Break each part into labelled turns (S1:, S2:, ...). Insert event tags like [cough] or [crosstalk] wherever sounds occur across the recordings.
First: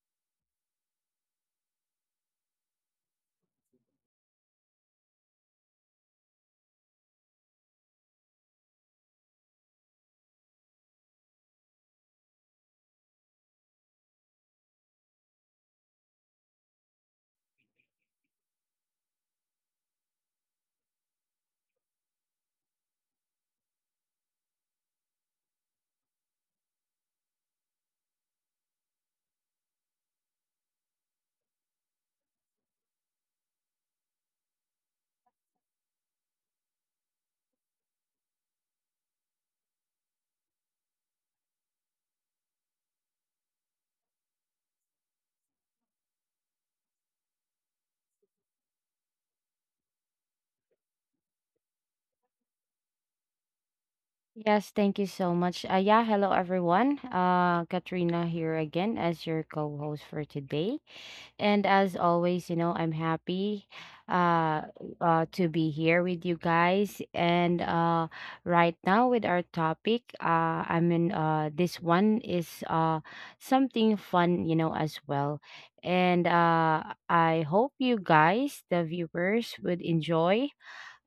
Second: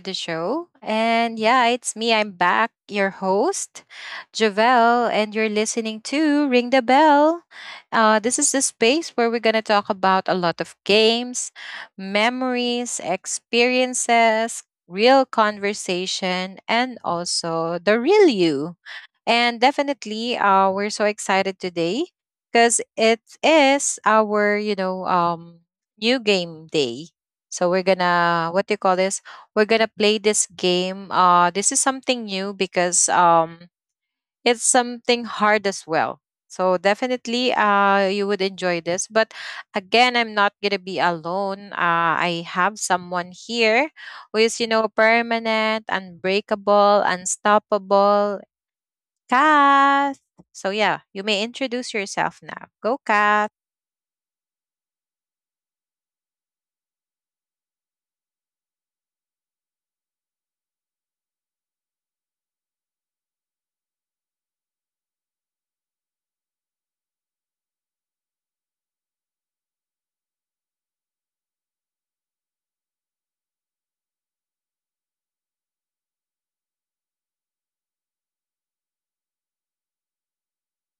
S1: the show. And yeah, it's me. I'm back, your host, Javelle, and you're listening to Ring the Bell. This is the space where we're going to talk about a lot of games, memories, experiences, real conversation, and also the real you. And definitely, we're so excited today because it is our, new game day, so we're gonna— what do you call this? We're gonna play this game. This is something new because it's something hard as well. So definitely you would enjoy this. But again, I'm not gonna be alone. I have someone here who is, you know, permanent, unbreakable, unstoppable, Kath. So yeah, you may introduce yourself now. Go, Kath.
S2: Yes, thank you so much. Yeah, hello everyone. Katrina here again as your co-host for today. And as always, you know, I'm happy uh, uh to be here with you guys. And right now with our topic, I mean this one is something fun, you know, as well. And I hope you guys, the viewers, would enjoy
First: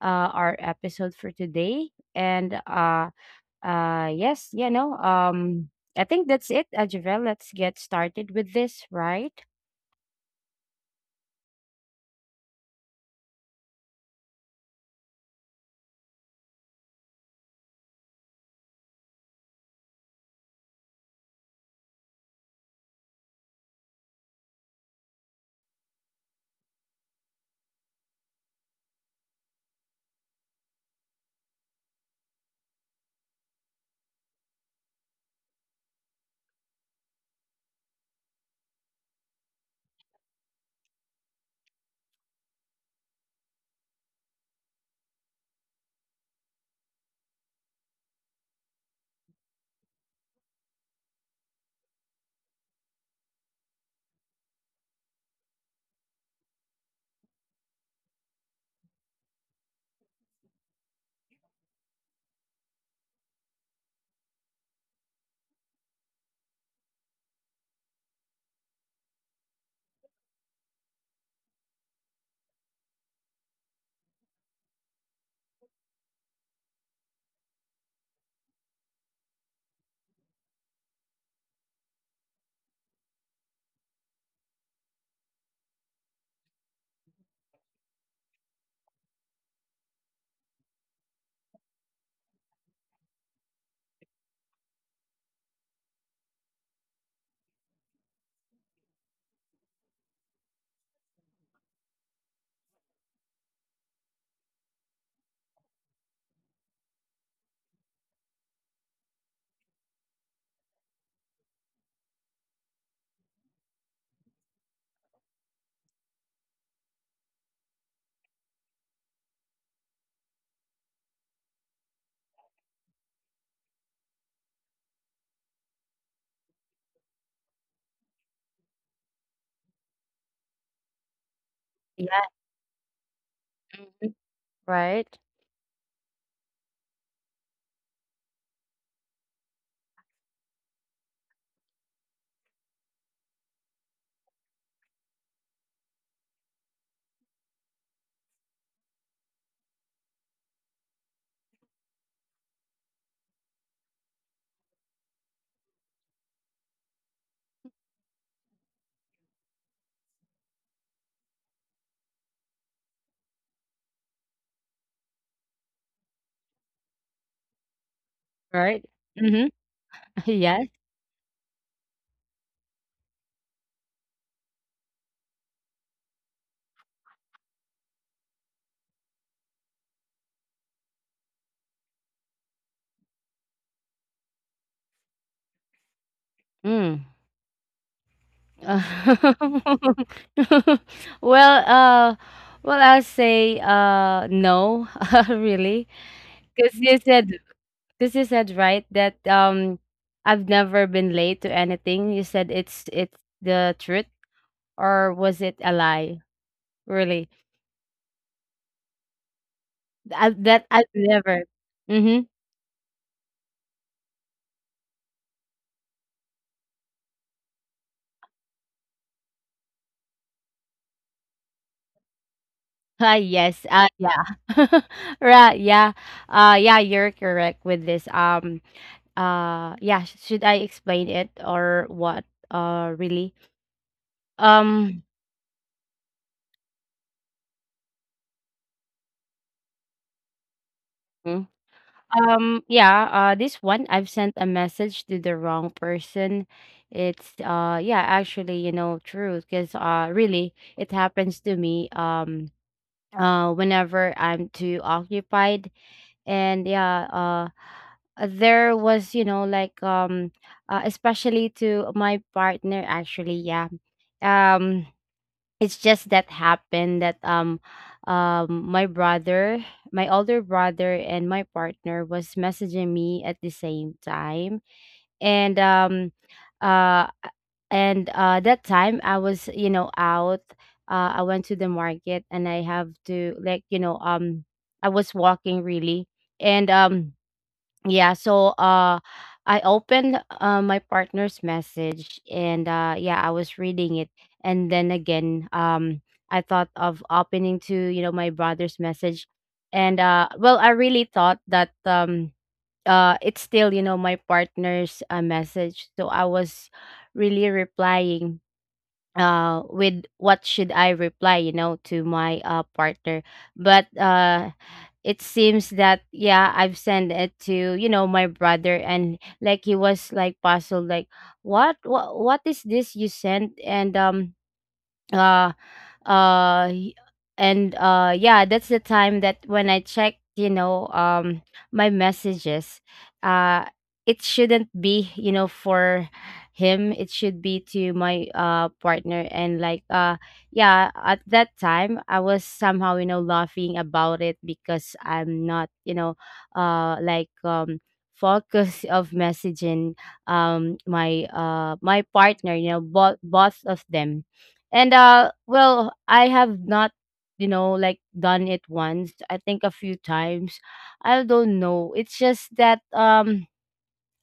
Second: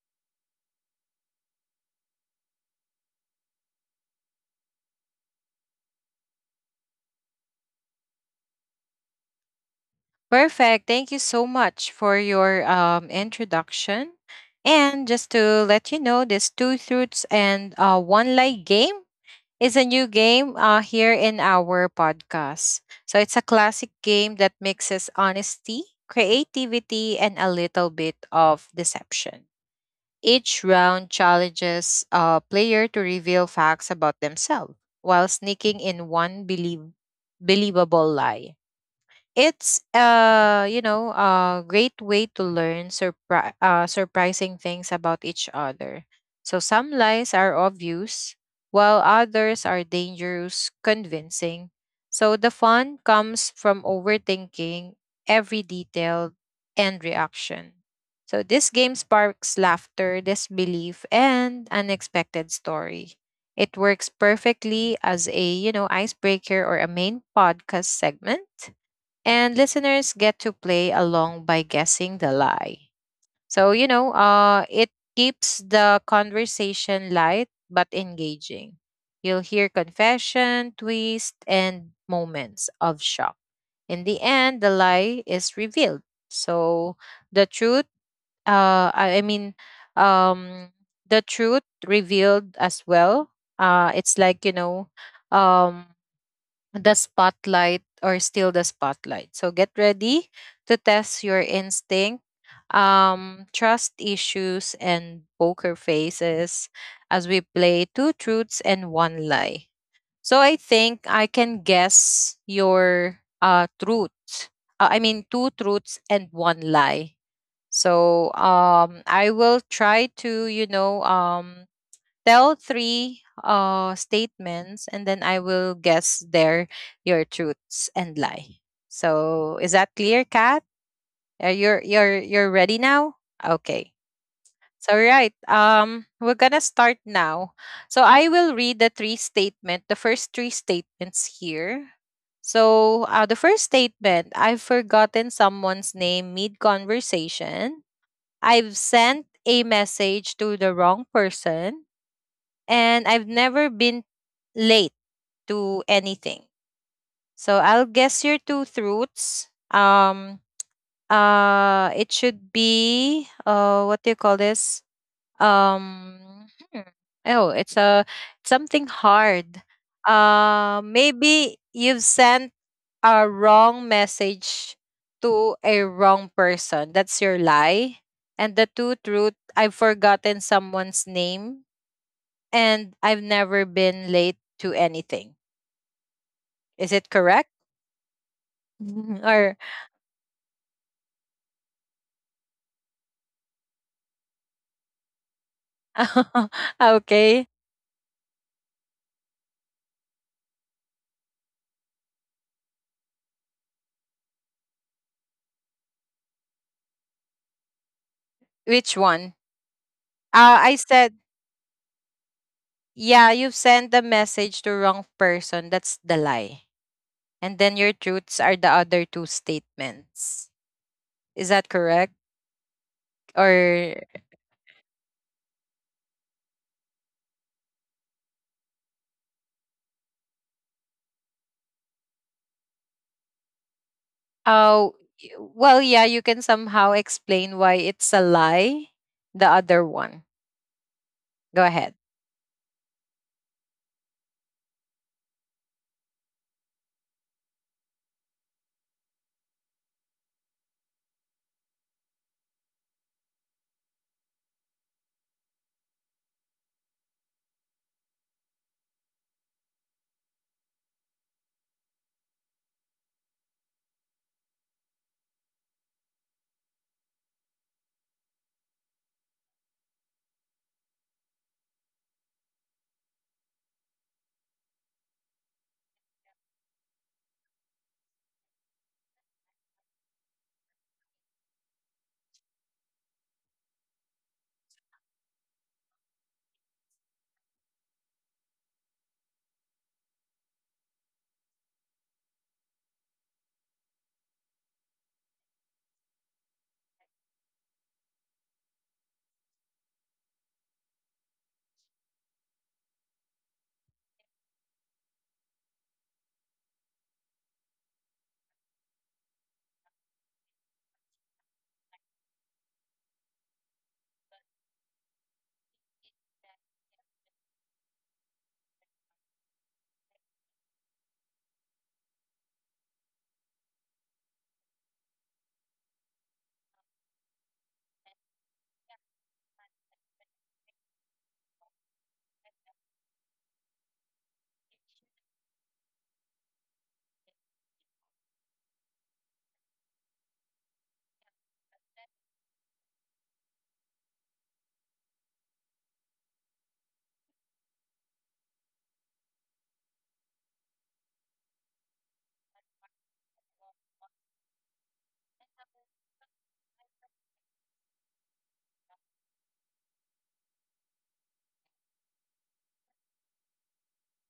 S2: our episode for today. And yes, you know, I think that's it, Javel. Let's get started with this, right?
S1: Perfect. Thank you so much for your, introduction. And just to let you know, this Two Truths and, One Lie game is a new game, here in our podcast. So it's a classic game that mixes honesty, creativity, and a little bit of deception. Each round challenges a player to reveal facts about themselves while sneaking in one believable lie. It's a great way to learn surprising things about each other. So some lies are obvious, while others are dangerous convincing. So the fun comes from overthinking every detail and reaction. So this game sparks laughter, disbelief, and unexpected story. It works perfectly as a icebreaker or a main podcast segment, and listeners get to play along by guessing the lie. So, it keeps the conversation light but engaging. You'll hear confession, twist, and moments of shock. In the end, the lie is revealed. So, the truth— I mean, um, the truth revealed as well. It's like, um, the spotlight, or still the spotlight. So get ready to test your instinct, trust issues, and poker faces as we play two truths and one lie. So I think I can guess your, truths. I mean, two truths and one lie. So I will try to, tell three statements, and then I will guess their your truths and lie. So is that clear, Kat? Are you're you're
S2: Yeah.
S1: you're ready now? Okay.
S2: Mhm.
S1: So
S2: Right,
S1: right. We're gonna start now. So I will read the three statement, the first three statements here. So, the first statement: I've forgotten someone's name mid conversation. I've sent a message to the wrong person, and I've never been late to anything. So I'll guess your two truths. It should be, what do you call this? Um hmm, oh, it's a—
S2: right.
S1: something
S2: Mm-hmm.
S1: hard.
S2: [laughs] Yes.
S1: Maybe you've sent a wrong message to a wrong person. That's your lie. And the two truth: I've forgotten someone's name, and I've never been late to anything. Is
S2: Mm.
S1: it correct?
S2: [laughs]
S1: [laughs] Or,
S2: well, uh, well, I'll say no, [laughs] really,
S1: [laughs]
S2: because you
S1: okay,
S2: said, right, that I've never been late to anything. You said it's the truth, or was it a lie? Really,
S1: which one?
S2: that
S1: I
S2: I've
S1: said,
S2: never. Mm-hmm.
S1: yeah, you've sent the message to wrong person. That's the lie. And then your truths are the other two statements. Is that correct?
S2: Ah, yes.
S1: Or—
S2: Yeah. [laughs] Right, yeah. Yeah, you're correct with this. Should I explain it or what? Really?
S1: oh,
S2: Um,
S1: well, yeah, you can somehow explain why it's a lie. The other one.
S2: Mhm.
S1: Go ahead.
S2: Yeah, this one, I've sent a message to the wrong person. It's yeah, actually, you know, true, because really, it happens to me. Whenever I'm too occupied, and yeah there was, you know, like, especially to my partner, actually. Yeah um it's just that happened that my brother, my older brother, and my partner was messaging me at the same time. and um uh and that time I was, you know, out. I went to the market and I have to, like, you know, I was walking, really. And Yeah, so I opened, my partner's message, and yeah, I was reading it. And then again, I thought of opening to, you know, my brother's message. And well, I really thought that it's still, you know, my partner's message, so I was really replying with what should I reply, you know, to my partner. But it seems that, yeah, I've sent it to, you know, my brother, and like, he was like puzzled, like, what is this you sent? And um uh uh y- and uh yeah, that's the time that when I checked, you know, my messages, uh it shouldn't be, you know, for him, it should be to my partner. And like, yeah, at that time, I was somehow, you know, laughing about it, because I'm not, you know, like, focus of messaging my my partner, you know, both of them. And well, I have not, you know, like, done it once. I think a few times. I don't know. It's just that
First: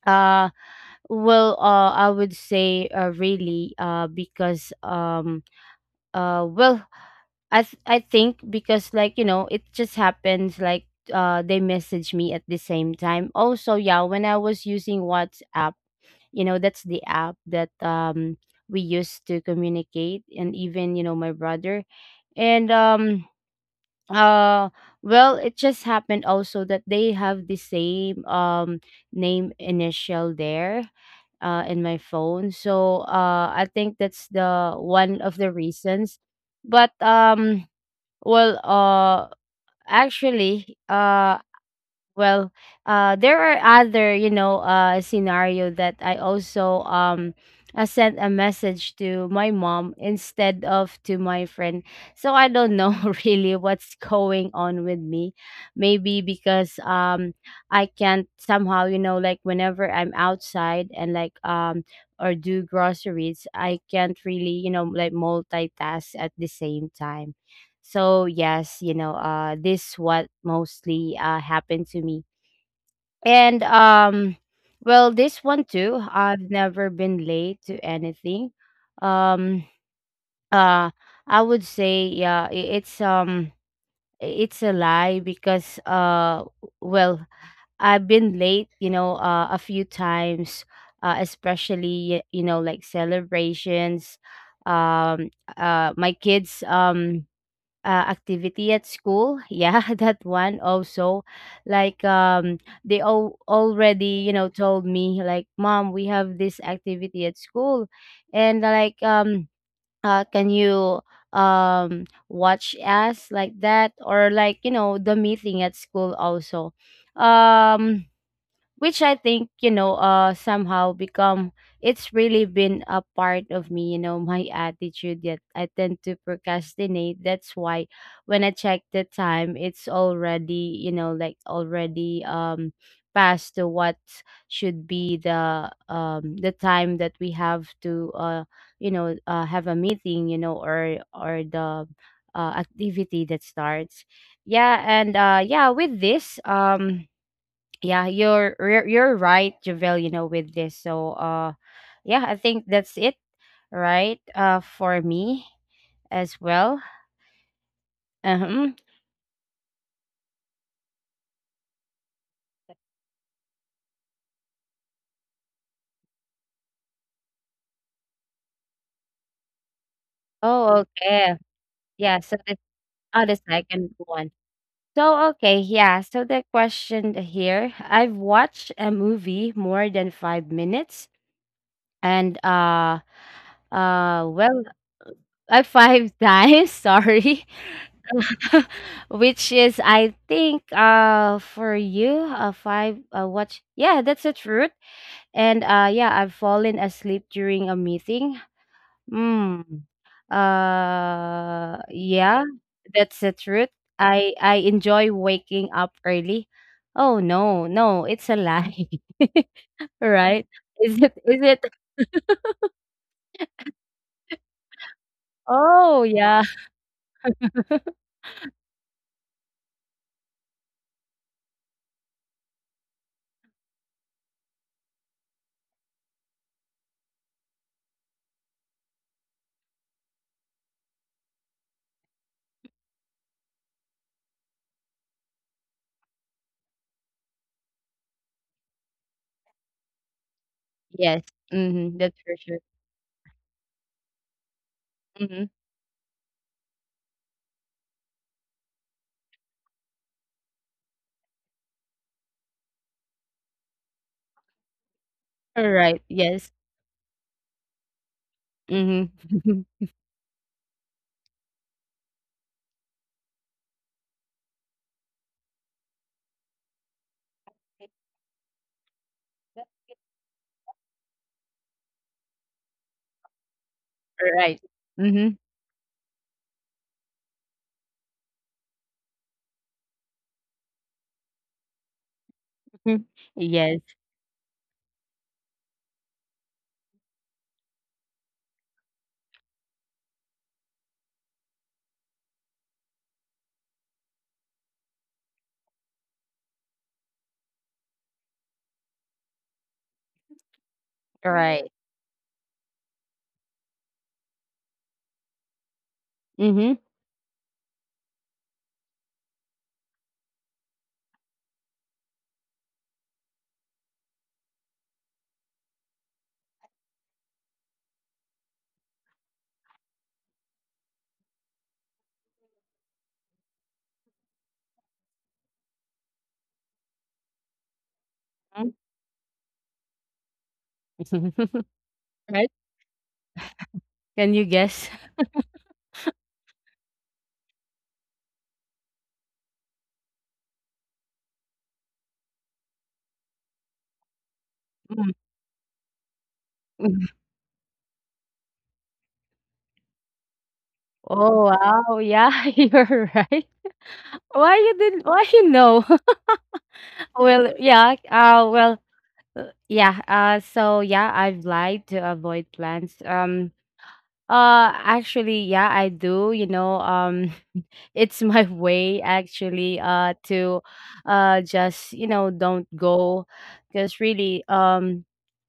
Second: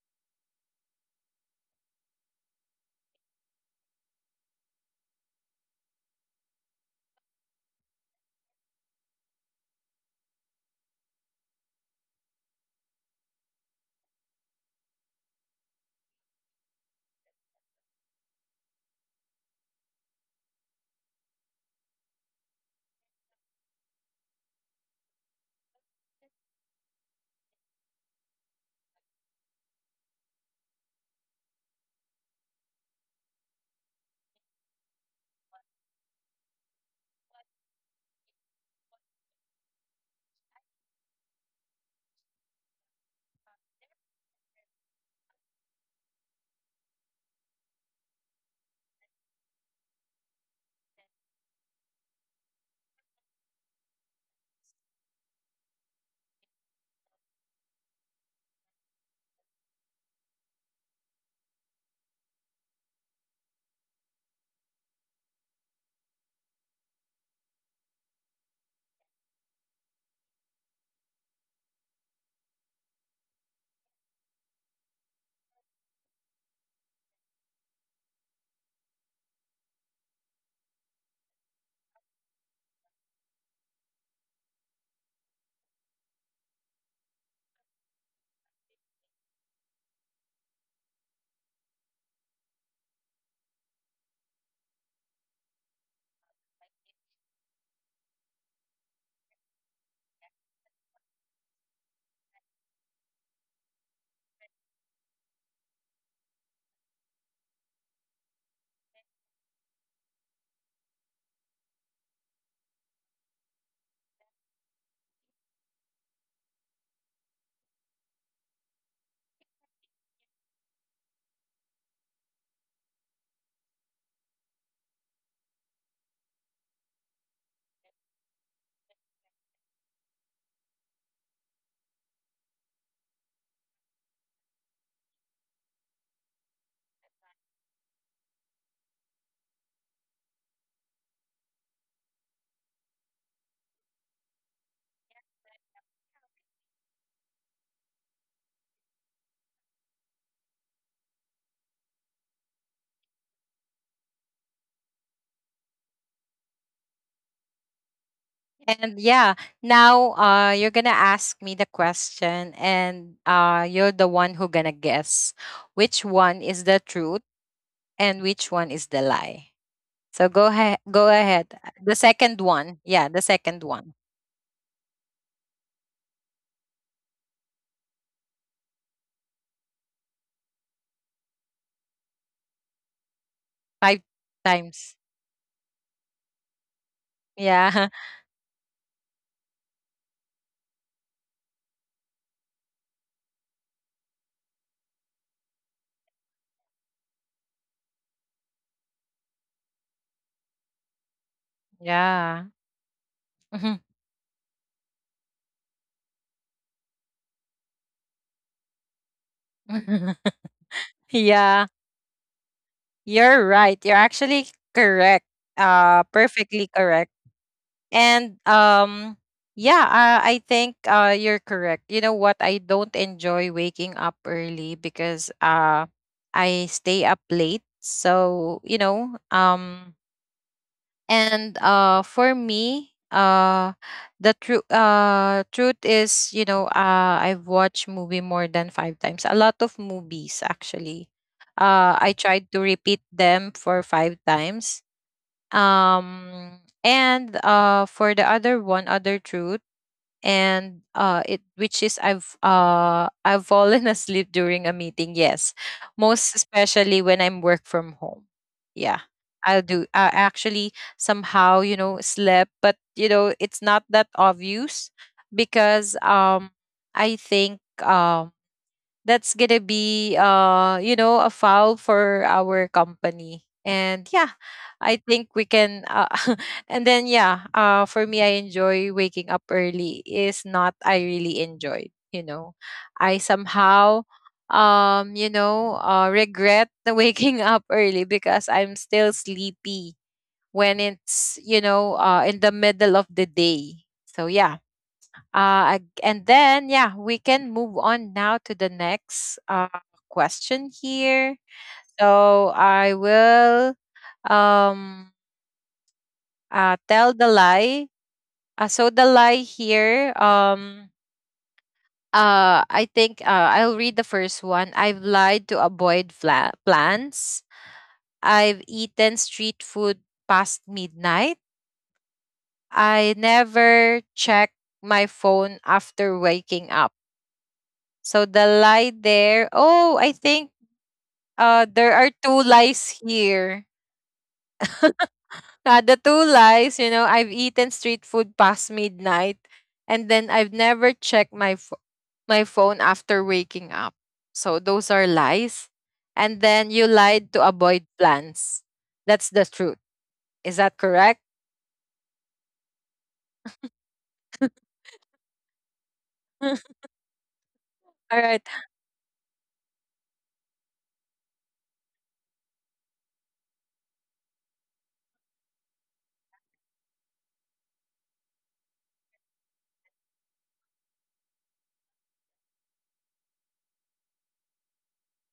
S2: uh I would say really, because uh well I think, because, like, you know, it just happens, like, they message me at the same time. Also, yeah, when I was using WhatsApp, you know, that's the app that we use to communicate, and even, you know, my brother. And uh well, it just happened also that they have the same name initial there in my phone, so I think that's the one of the reasons. But um well uh actually uh well, there are other, you know, scenario that I also I sent a message to my mom instead of to my friend. So I don't know [laughs] really what's going on with me. Maybe because I can't somehow, you know, like, whenever I'm outside, and like, or do groceries, I can't really, you know, like, multitask at the same time. So yes, you know, this what mostly happened to me. And Well, this one too, I've never been late to anything. Um, uh, I would say, yeah, it's a lie, because well, I've been late, you know, a few times, especially you know, like, celebrations. Um, my kids activity at school. Yeah, [laughs] that one also. Like um they all already, you know, told me, like, "Mom, we have this activity at school." And, can you watch us, like that? Or, like, you know, the meeting at school also. Um which I think, you know, somehow become, it's really been a part of me, you know, my attitude, that I tend to procrastinate. That's why when I check the time, it's already, you know, like, already past to what should be the time that we have to you know, have a meeting, you know, or the activity that starts. Yeah, with this, yeah, you're right, Javel, you know, with this. So yeah, I think that's it, right, for me as well. Uh-huh.
S1: And yeah, now, you're gonna ask me the question, and, you're the one who gonna guess which one is the truth and which one is the lie. So go
S2: Oh,
S1: ahead, go
S2: okay.
S1: ahead. The
S2: yeah so
S1: second
S2: the
S1: one, yeah, the
S2: Oh, the
S1: second
S2: second
S1: one,
S2: one. So, okay, yeah, so the question here, I've watched a movie more than 5 minutes, and
S1: five
S2: well
S1: times.
S2: five [laughs] times, sorry.
S1: Yeah,
S2: [laughs] Which is, I think, for you, five watch, yeah, that's the truth. And yeah, I've fallen asleep during a meeting. Mm.
S1: [laughs]
S2: Yeah,
S1: yeah,
S2: that's the truth.
S1: [laughs]
S2: I enjoy waking up early. Oh no, no, it's a lie. [laughs] Right, is it, is it?
S1: yeah. You're right. You're actually correct.
S2: Oh yeah.
S1: Perfectly correct. And yeah, I think you're correct. You know what? I don't enjoy waking up early because I stay up late. So, and for me, the true truth is, I've watched movie more than 5 times. A lot of movies actually.
S2: Yes. Mm-hmm,
S1: I
S2: that's for
S1: tried to
S2: sure.
S1: repeat them for 5 times,
S2: Mm-hmm.
S1: and for the other one, other truth. And It, which is, I've fallen [laughs] asleep during a meeting. Yes,
S2: All right,
S1: most
S2: yes.
S1: especially when I'm work from home. Yeah, I'll
S2: Mm-hmm.
S1: do I actually somehow, slept, but, you know, it's not that obvious because, I think, that's gonna
S2: [laughs]
S1: be, a foul for our company. And yeah,
S2: Right.
S1: I think
S2: Mhm.
S1: we can— [laughs] And then yeah, for me, I enjoy waking up early is not. I really enjoyed,
S2: Mhm.
S1: I
S2: [laughs] Yes,
S1: somehow— regret [laughs] the waking up early because I'm still sleepy when it's, in the middle of the day. So yeah, and then, yeah, we can move on now to the next, question here.
S2: right.
S1: So I will, um,
S2: Mhm.
S1: tell the lie. So the lie here, I think, I'll read the first one. I've lied to avoid plans. I've eaten street food past midnight. I never check my phone after waking up. So the
S2: Mm.
S1: lie there. Oh, I think—
S2: [laughs]
S1: There are two
S2: Right?
S1: lies here.
S2: Can you guess?
S1: The two lies, you know, I've eaten street food past midnight, and then I've never checked my my phone after waking up. So those are
S2: Mm.
S1: lies. And then you
S2: [laughs]
S1: lied to avoid plans. That's the truth. Is that correct?
S2: Oh, wow. Yeah, [laughs] you're right. Why you didn't, why, you know? [laughs]
S1: [laughs]
S2: Well, yeah,
S1: All
S2: uh,
S1: right.
S2: well, yeah, so, yeah, I've lied to avoid plans. Actually, yeah, I do, you know, [laughs] it's my way, actually, to, just, you know, don't go, because really, um,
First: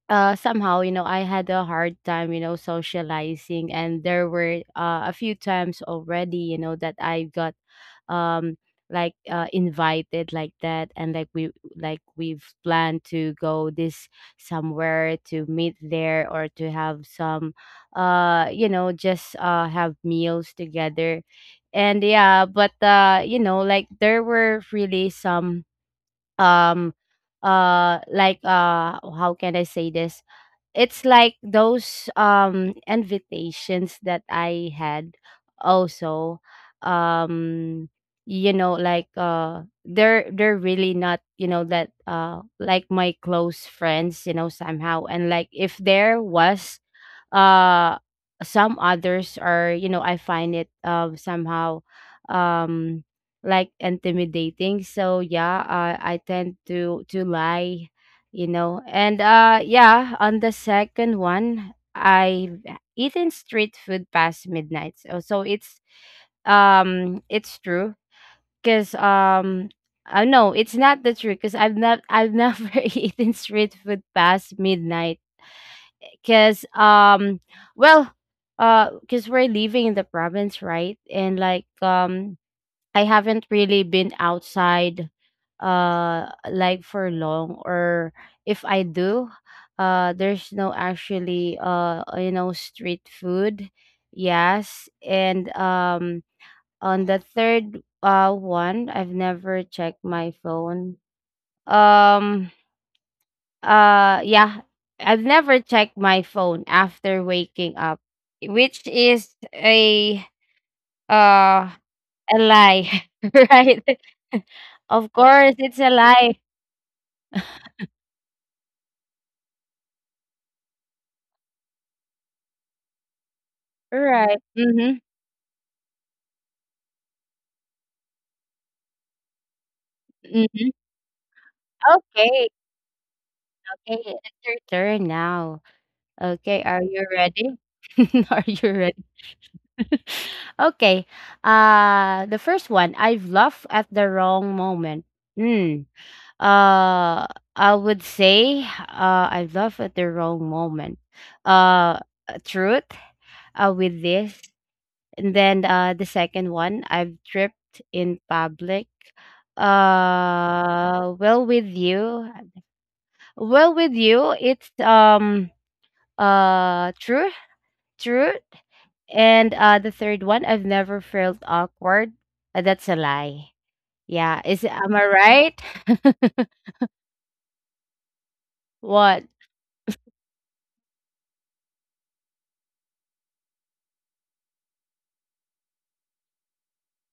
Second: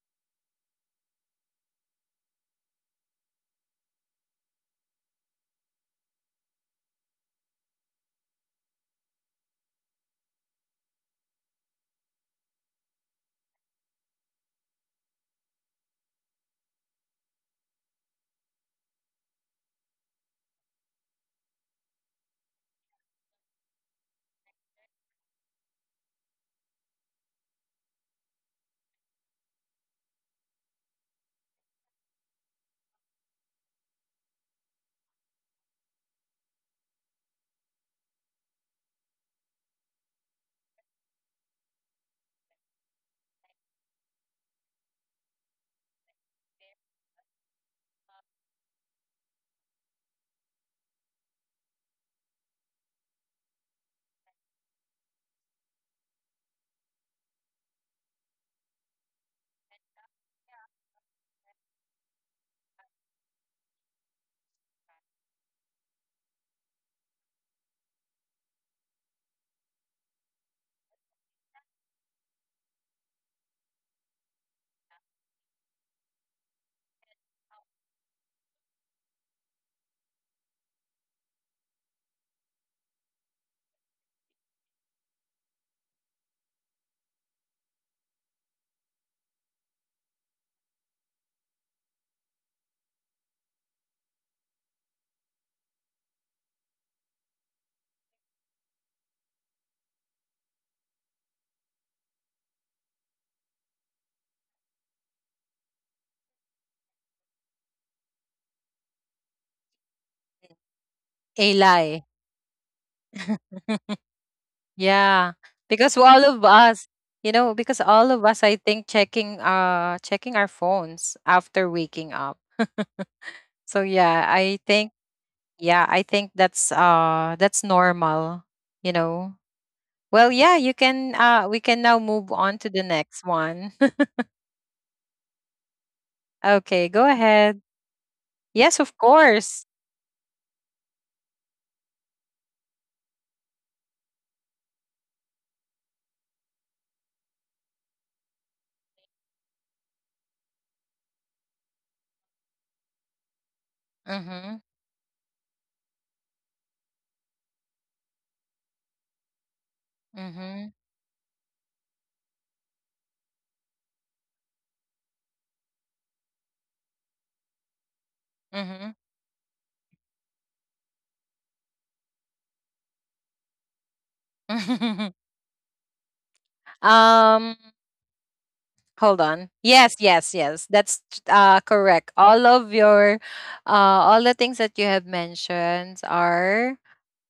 S2: uh somehow, you know, I had a hard time, you know, socializing, and there were a few times already, you know, that I got um invited, like that, and like we've planned to go this somewhere to meet there, or to have some you know, just have meals together. And yeah, but you know, like, there were really some um how can I say this, it's like those invitations that I had also, um you know, like, they're really not, you know, that like my close friends, you know, somehow. And like, if there was uh some others, are, you know, I find it somehow um like, intimidating. So yeah, I tend to lie, you know. And yeah, on the second one, I've eaten street food past midnight. So, it's true, cuz no, it's not the truth, cuz I've never [laughs] eaten street food past midnight, cuz um well cuz we're living in the province, right? And I haven't really been outside like, for long. Or if I do, there's no, actually, you know, street food. Yes. and On the third one, I've never checked my phone. um uh yeah I've never checked my phone after waking up, which is
S1: A
S2: uh
S1: lie.
S2: a lie, [laughs]
S1: [laughs]
S2: right? [laughs] Of
S1: Yeah,
S2: course,
S1: because
S2: it's a
S1: all of
S2: lie.
S1: us, you know, because all of us, I think, checking checking our phones after waking up. [laughs] So yeah,
S2: Right.
S1: I think,
S2: Mm-hmm.
S1: yeah, I think that's normal, you know. Well, yeah, you
S2: Hmm.
S1: can we can now move on
S2: Okay.
S1: to the next one.
S2: Okay. It's your turn now.
S1: [laughs]
S2: Okay.
S1: Okay,
S2: Are
S1: go
S2: you
S1: ahead.
S2: ready? [laughs] Are
S1: Yes,
S2: you
S1: of
S2: ready?
S1: course.
S2: [laughs] Okay. Uh, the first one. I've laughed at the wrong moment. Hmm. Uh I would say, I laugh at the wrong moment. Uh Truth with this.
S1: Mhm.
S2: And then, the second one, I've tripped in public.
S1: Mhm.
S2: Well, with you, it's true, true.
S1: Mhm.
S2: And the third one, I've never felt awkward. That's a lie. Yeah, is, am I
S1: [laughs]
S2: right? [laughs]
S1: um Hold
S2: What?
S1: on. Yes, yes, yes. That's correct. All of your all the things that you have mentioned are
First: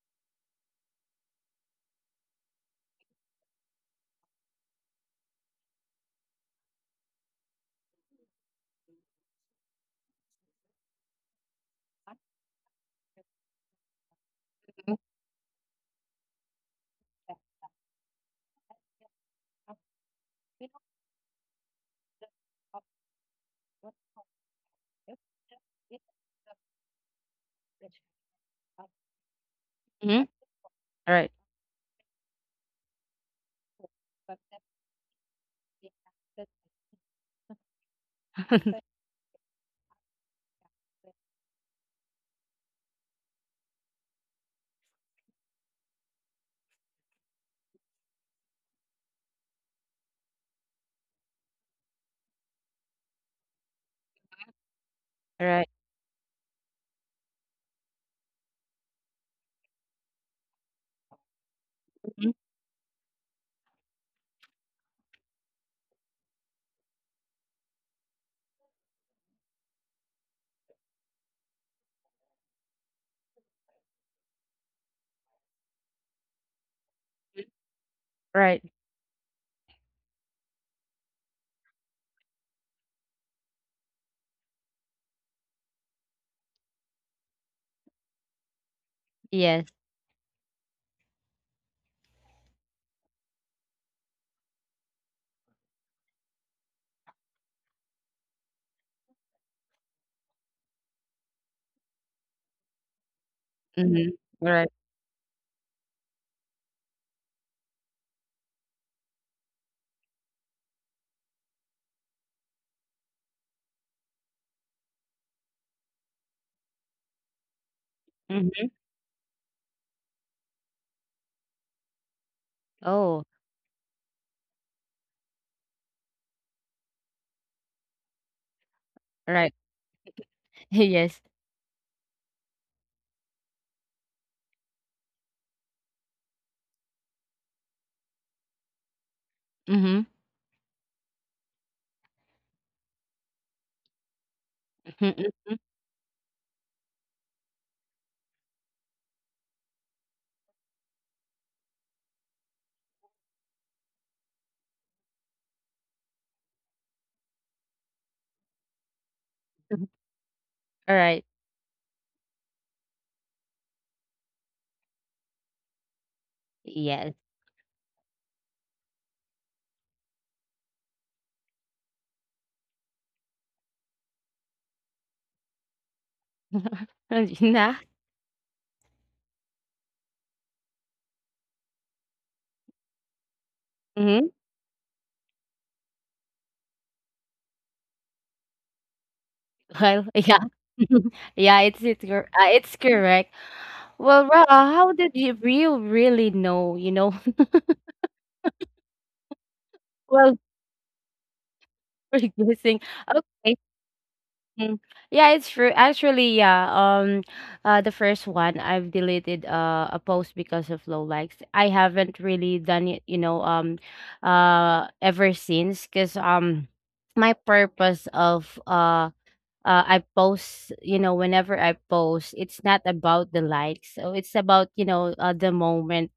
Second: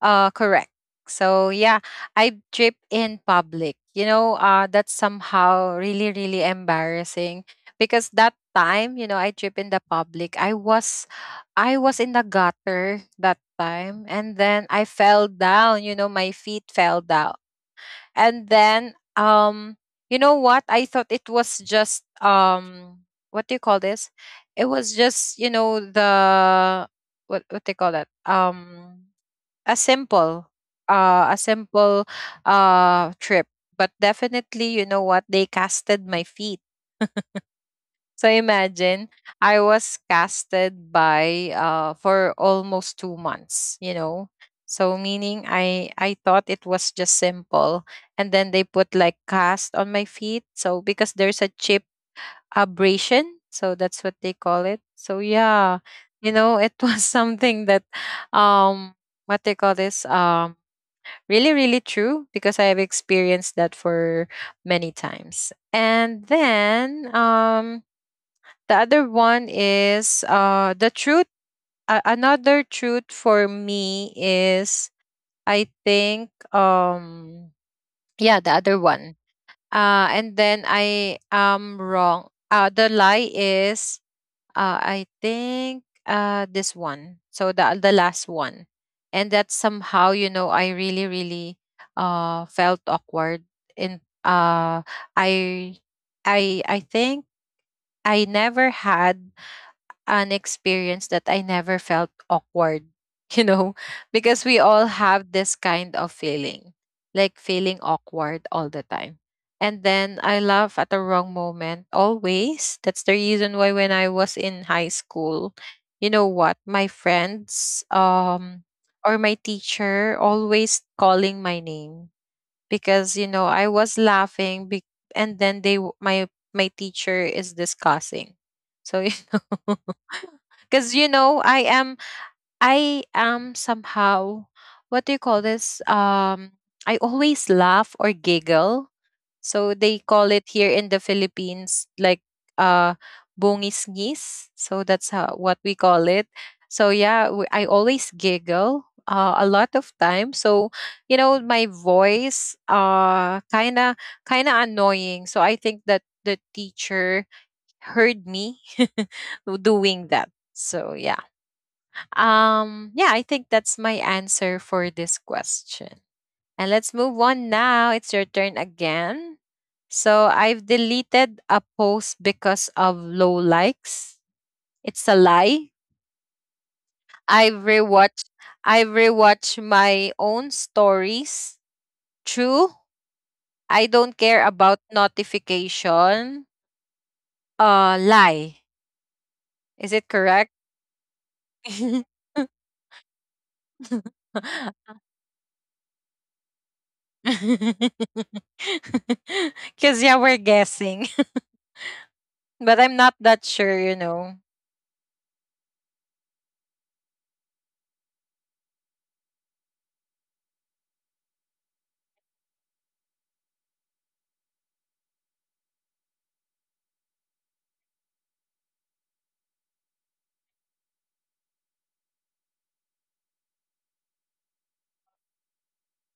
S1: correct. So yeah, I trip in public. You know, that's somehow really really embarrassing, because that time, you know, I trip in the public. I was in the gutter that time, and then I fell down, you know, my feet fell down. And then, you know what? I thought it was just, what do you call this? It was just, you know, the— what they call that? A
S2: Mhm.
S1: simple
S2: All right.
S1: a simple trip. But definitely, you know what? They casted my feet, so
S2: [laughs]
S1: imagine, I was casted by for almost 2 months, you know. So meaning, I thought it was just simple. And then they put like cast on my feet, so because there's a chip abrasion. So that's what they call it. So
S2: All right.
S1: yeah, you know, it was [laughs] something that, um what they call this, really really true,
S2: Mhm.
S1: because I have experienced that for many times. And then, the other one is the truth. Another truth for me is— I think, yeah,
S2: Right.
S1: the other one. And then I am wrong. The lie is— I think, this one. So the last one. And that
S2: Yes.
S1: somehow, you know, I really really felt awkward in— I I think I never had an experience that I never felt awkward, [laughs] you know,
S2: Mm-hmm.
S1: because we
S2: Right.
S1: all have this kind of feeling, like feeling awkward all the time. And then I laugh at the wrong moment always. That's the reason why when I was in high school, you know what, my friends,
S2: Hmm.
S1: or my teacher, always calling my name because,
S2: Oh.
S1: you know, I was and then my teacher is discussing. So you [laughs]
S2: Right.
S1: know,
S2: [laughs]
S1: because, you
S2: Yes.
S1: know, I am somehow— what do you call this, I always laugh or giggle, so they
S2: Mhm.
S1: call it here in the Philippines like, uh bongisngis. So that's
S2: Mhm,
S1: how—
S2: mhm,
S1: what we call it. So yeah, I always giggle, a lot of time. So you know my voice kind of— kind of annoying. So I think that the teacher heard me [laughs]
S2: mhm.
S1: doing that. So
S2: Alright.
S1: yeah. Yeah, I think that's my answer for this question. And let's
S2: Yes.
S1: move on now. It's your turn again. So I've deleted a post because of low likes. It's a lie.
S2: [laughs]
S1: I've
S2: Nah. Yeah.
S1: rewatched I've rewatched my own stories. True. I don't
S2: Mhm.
S1: care about notification. Lie. Is
S2: Well,
S1: it
S2: yeah.
S1: correct?
S2: [laughs] Yeah,
S1: [laughs]
S2: it's correct. Well, Ra, how did you, really know, you know? [laughs]
S1: Cause yeah, we're
S2: Well,
S1: guessing.
S2: [laughs] we're
S1: [laughs] But
S2: guessing.
S1: I'm not that
S2: Okay.
S1: sure, you know.
S2: Mm. Yeah, it's true. Actually, yeah. The first one, I've deleted a post because of low likes. I haven't really done it, you know, ever since, cause my purpose of I post, you know, whenever I post, it's not about the likes. So it's about, you know, the moment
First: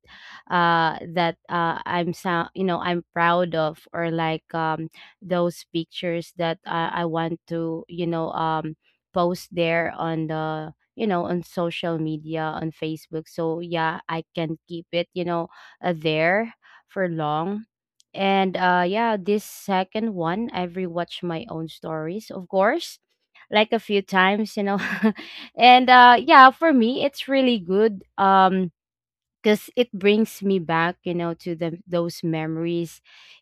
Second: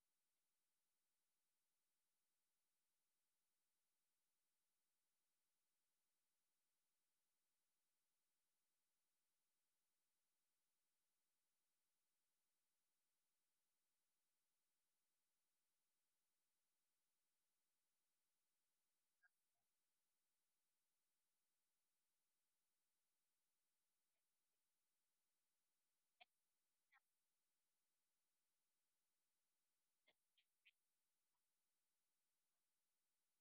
S2: that I'm, so, you know, I'm proud of, or like, those pictures that I want to, you know, post there on the, you know, on social media, on Facebook. So yeah, I can keep it, you know, there for long. And yeah, this second one, I've rewatched my own stories, of course, like, a few times, you know. [laughs] For me it's really good. Because it brings me back, to the those memories.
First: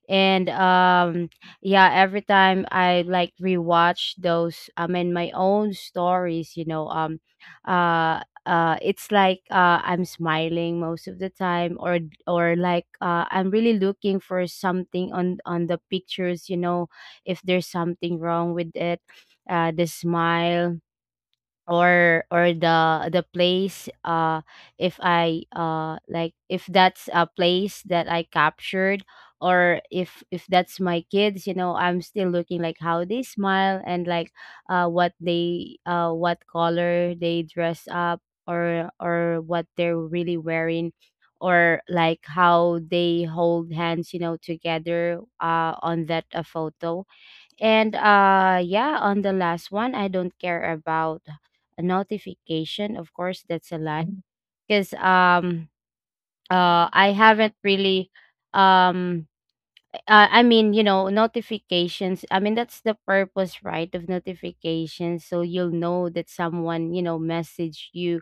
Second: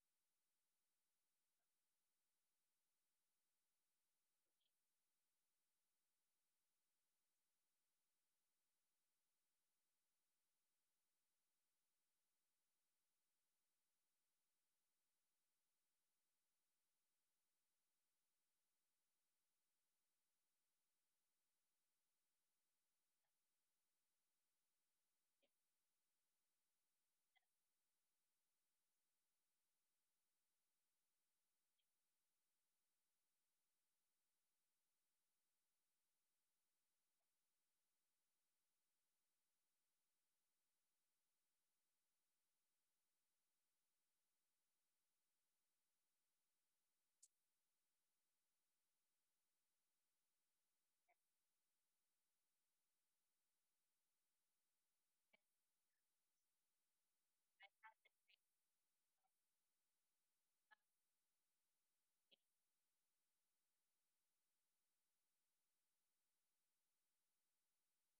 S2: And yeah every time I, like, rewatch those, I mean, my own stories, uh it's like, I'm smiling most of the time, or like, I'm really looking for something on the pictures, you know, if there's something wrong with it, the smile, or the place. If I, like, if that's a place that I captured, or if that's my kids, you know, I'm still looking like how they smile, and like, what they, what color they dress up, or what they're really wearing, or like how they hold hands, you know, together, on that photo. And on the last one, I don't care about a notification. Of course, that's a lie. Because I haven't really, um I mean, you know, notifications. I mean, that's the purpose, right, of notifications. So you'll know that someone, you know, messaged you.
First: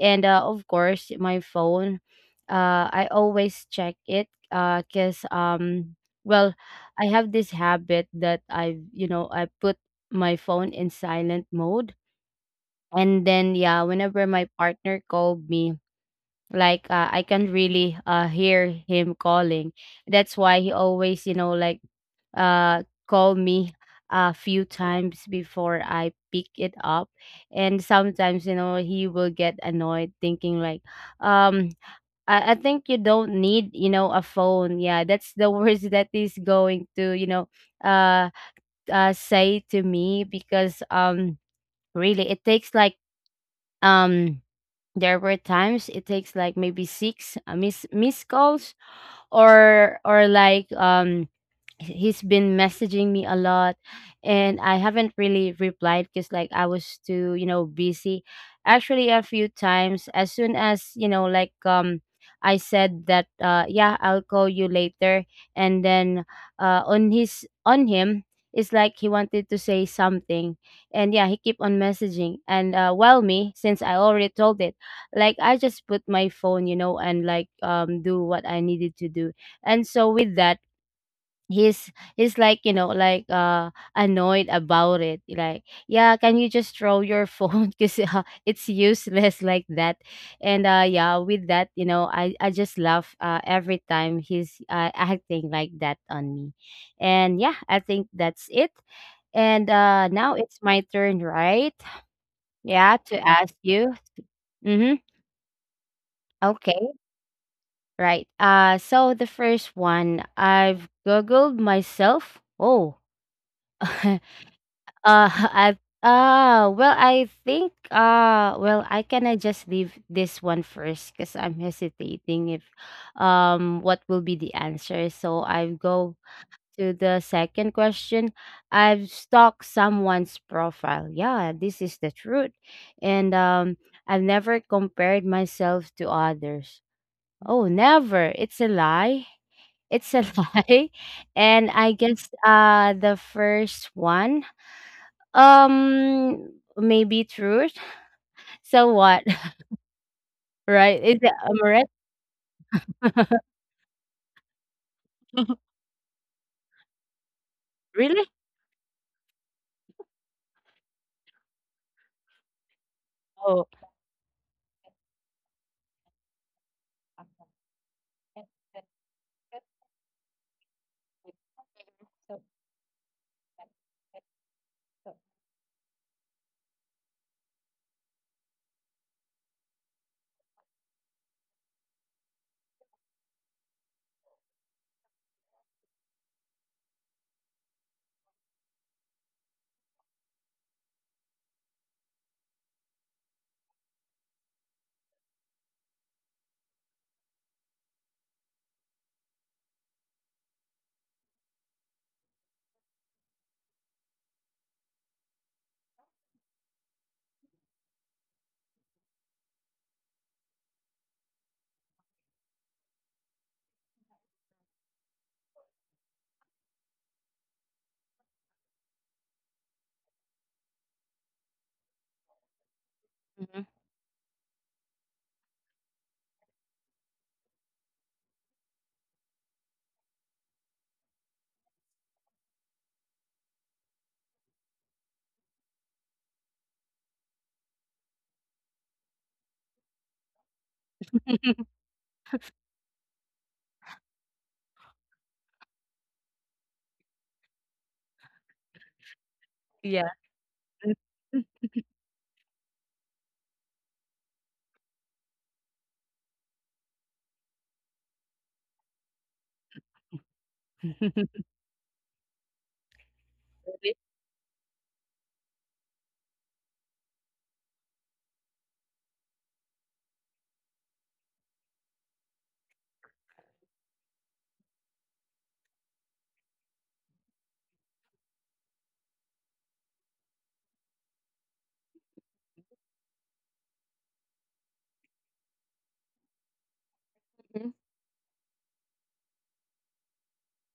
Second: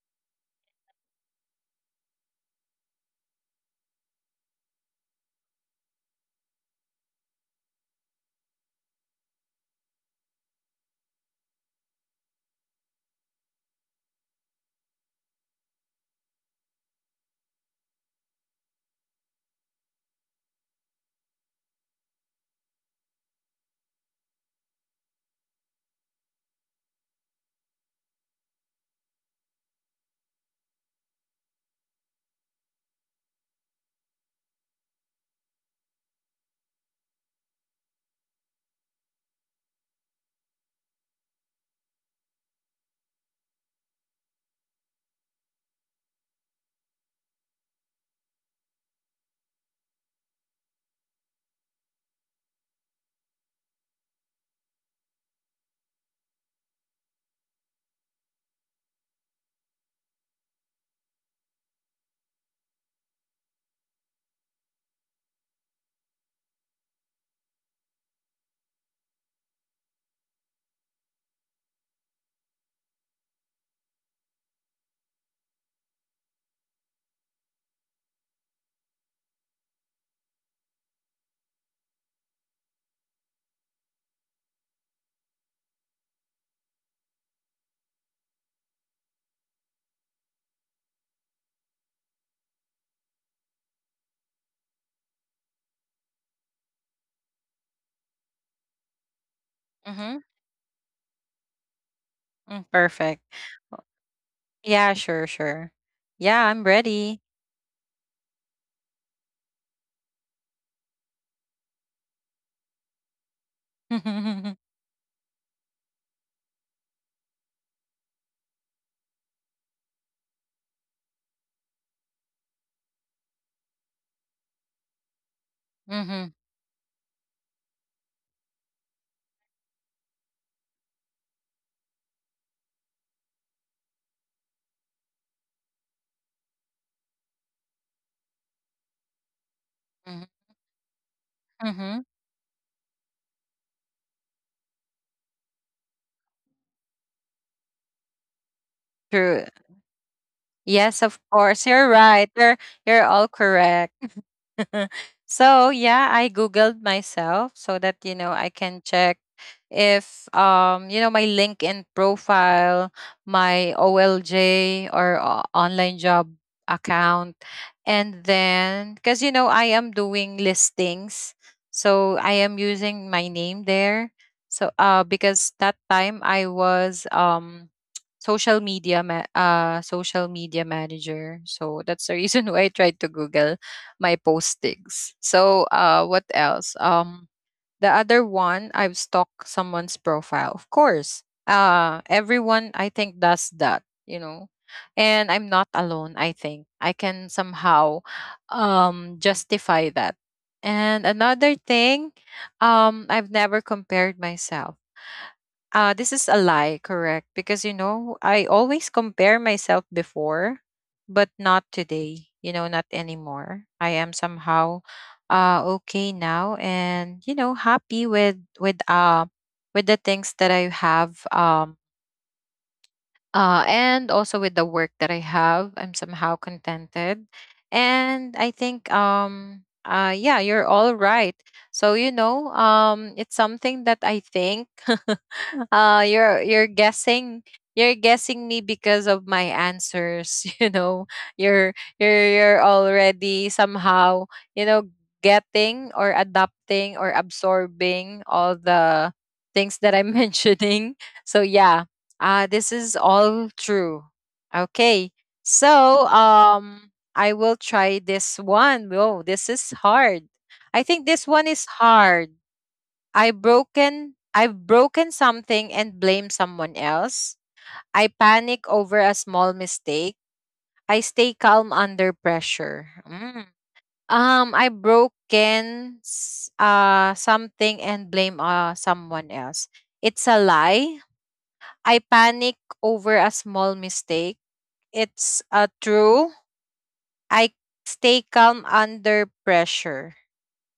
S2: And of course, my phone, I always check it, because, well, I have this habit that I, you know, I put my phone in silent mode. And then, yeah, whenever my partner called me, like, I can really, hear him calling. That's why he always, you know, like, call me a few times before I pick it up. And sometimes, you know, he will get annoyed thinking like, um, I think you don't need, you know, a phone. Yeah, that's the [laughs] worst that is going to, uh, say to me. Because really it takes like, um there were times it takes like maybe six miss miss calls, or like, he's been messaging me a lot, and I haven't really replied because, like, I was too, you know, busy. Actually, a few times, as soon as, I said that, yeah, I'll call you later, and then, on his, on him, it's like he wanted to say something, and yeah, he keep on messaging. And well, me, since I already told it, like, I just put my phone, you know, and like, do what I needed to do. And so with that, he's he's like, you know, like, annoyed about it. Like, yeah, can you just throw your phone? [laughs] Because it's useless like that. And with that, you know, I just laugh, every time he's, acting like that on me. And yeah, I think that's it. And
S1: Mm-hmm.
S2: now it's my turn, right?
S1: Mm.
S2: Yeah, to
S1: Perfect.
S2: ask you. Mm-hmm.
S1: Yeah, sure, sure. Yeah, I'm
S2: Okay.
S1: ready.
S2: Right. So the first one, I've googled myself. Oh. [laughs]
S1: Mhm,
S2: [laughs] I think, I can, I just leave this one first, because I'm hesitating if, what will be the answer. So I go
S1: mhm,
S2: to the second question. I've stalked someone's profile. Yeah, this is the truth. And I've never compared myself to others. Oh, never. It's a lie. It's a
S1: mhm,
S2: [laughs] lie. And I
S1: mhm.
S2: guess, the first one, um, maybe truth. [laughs] So what?
S1: True.
S2: [laughs]
S1: Yes,
S2: Right? Is
S1: of
S2: it
S1: course.
S2: Amaret?
S1: You're right. You're all
S2: [laughs]
S1: correct. [laughs] So yeah, I googled myself so that you
S2: Really?
S1: know I can check if, you know, my LinkedIn profile,
S2: Oh.
S1: my OLJ, or, online job account, and then because you know I am doing listings, so I am using my name there. So because that time I was social media social media manager, so that's the reason [laughs] why I tried to google my postings. So what else? The other one, I've stalked someone's profile. Of course, everyone I think does that, you know, and I'm not alone. I think I can somehow justify that. And another thing, I've never compared myself. This is a lie, correct? Because you know, I always compare myself before, but not today. You know, not anymore. I am somehow okay now and you know, happy with with the things that I have,
S2: Mhm.
S1: and also with the work that I have, I'm somehow contented. And I think, yeah, you're all right. So you know, it's something that I think [laughs] you're guessing you're guessing me because of my answers. [laughs] You know, you're you're already somehow, you know, getting or adapting or absorbing all the things that I'm [laughs]
S2: Yeah.
S1: mentioning. So yeah, this is all true. Okay. So, I will try this one. Whoa, this is hard. I think this one is hard. I've broken something and blame someone else. I panic over a small mistake. I stay calm under pressure. Mm. I broken something and blame someone else. It's a lie. I panic over a small mistake. It's a true. I
S2: Mhm.
S1: stay calm under pressure.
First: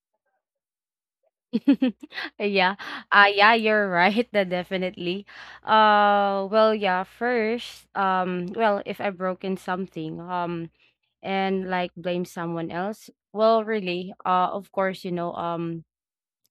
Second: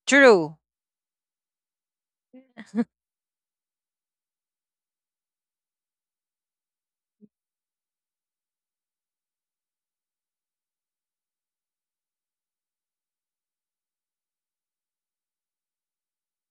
S1: True.
S2: [laughs] Yeah. Yeah, you're right. [laughs] That definitely. Well, yeah, first, well, if I've broken something, and like blame someone else, well, really, of course, you know,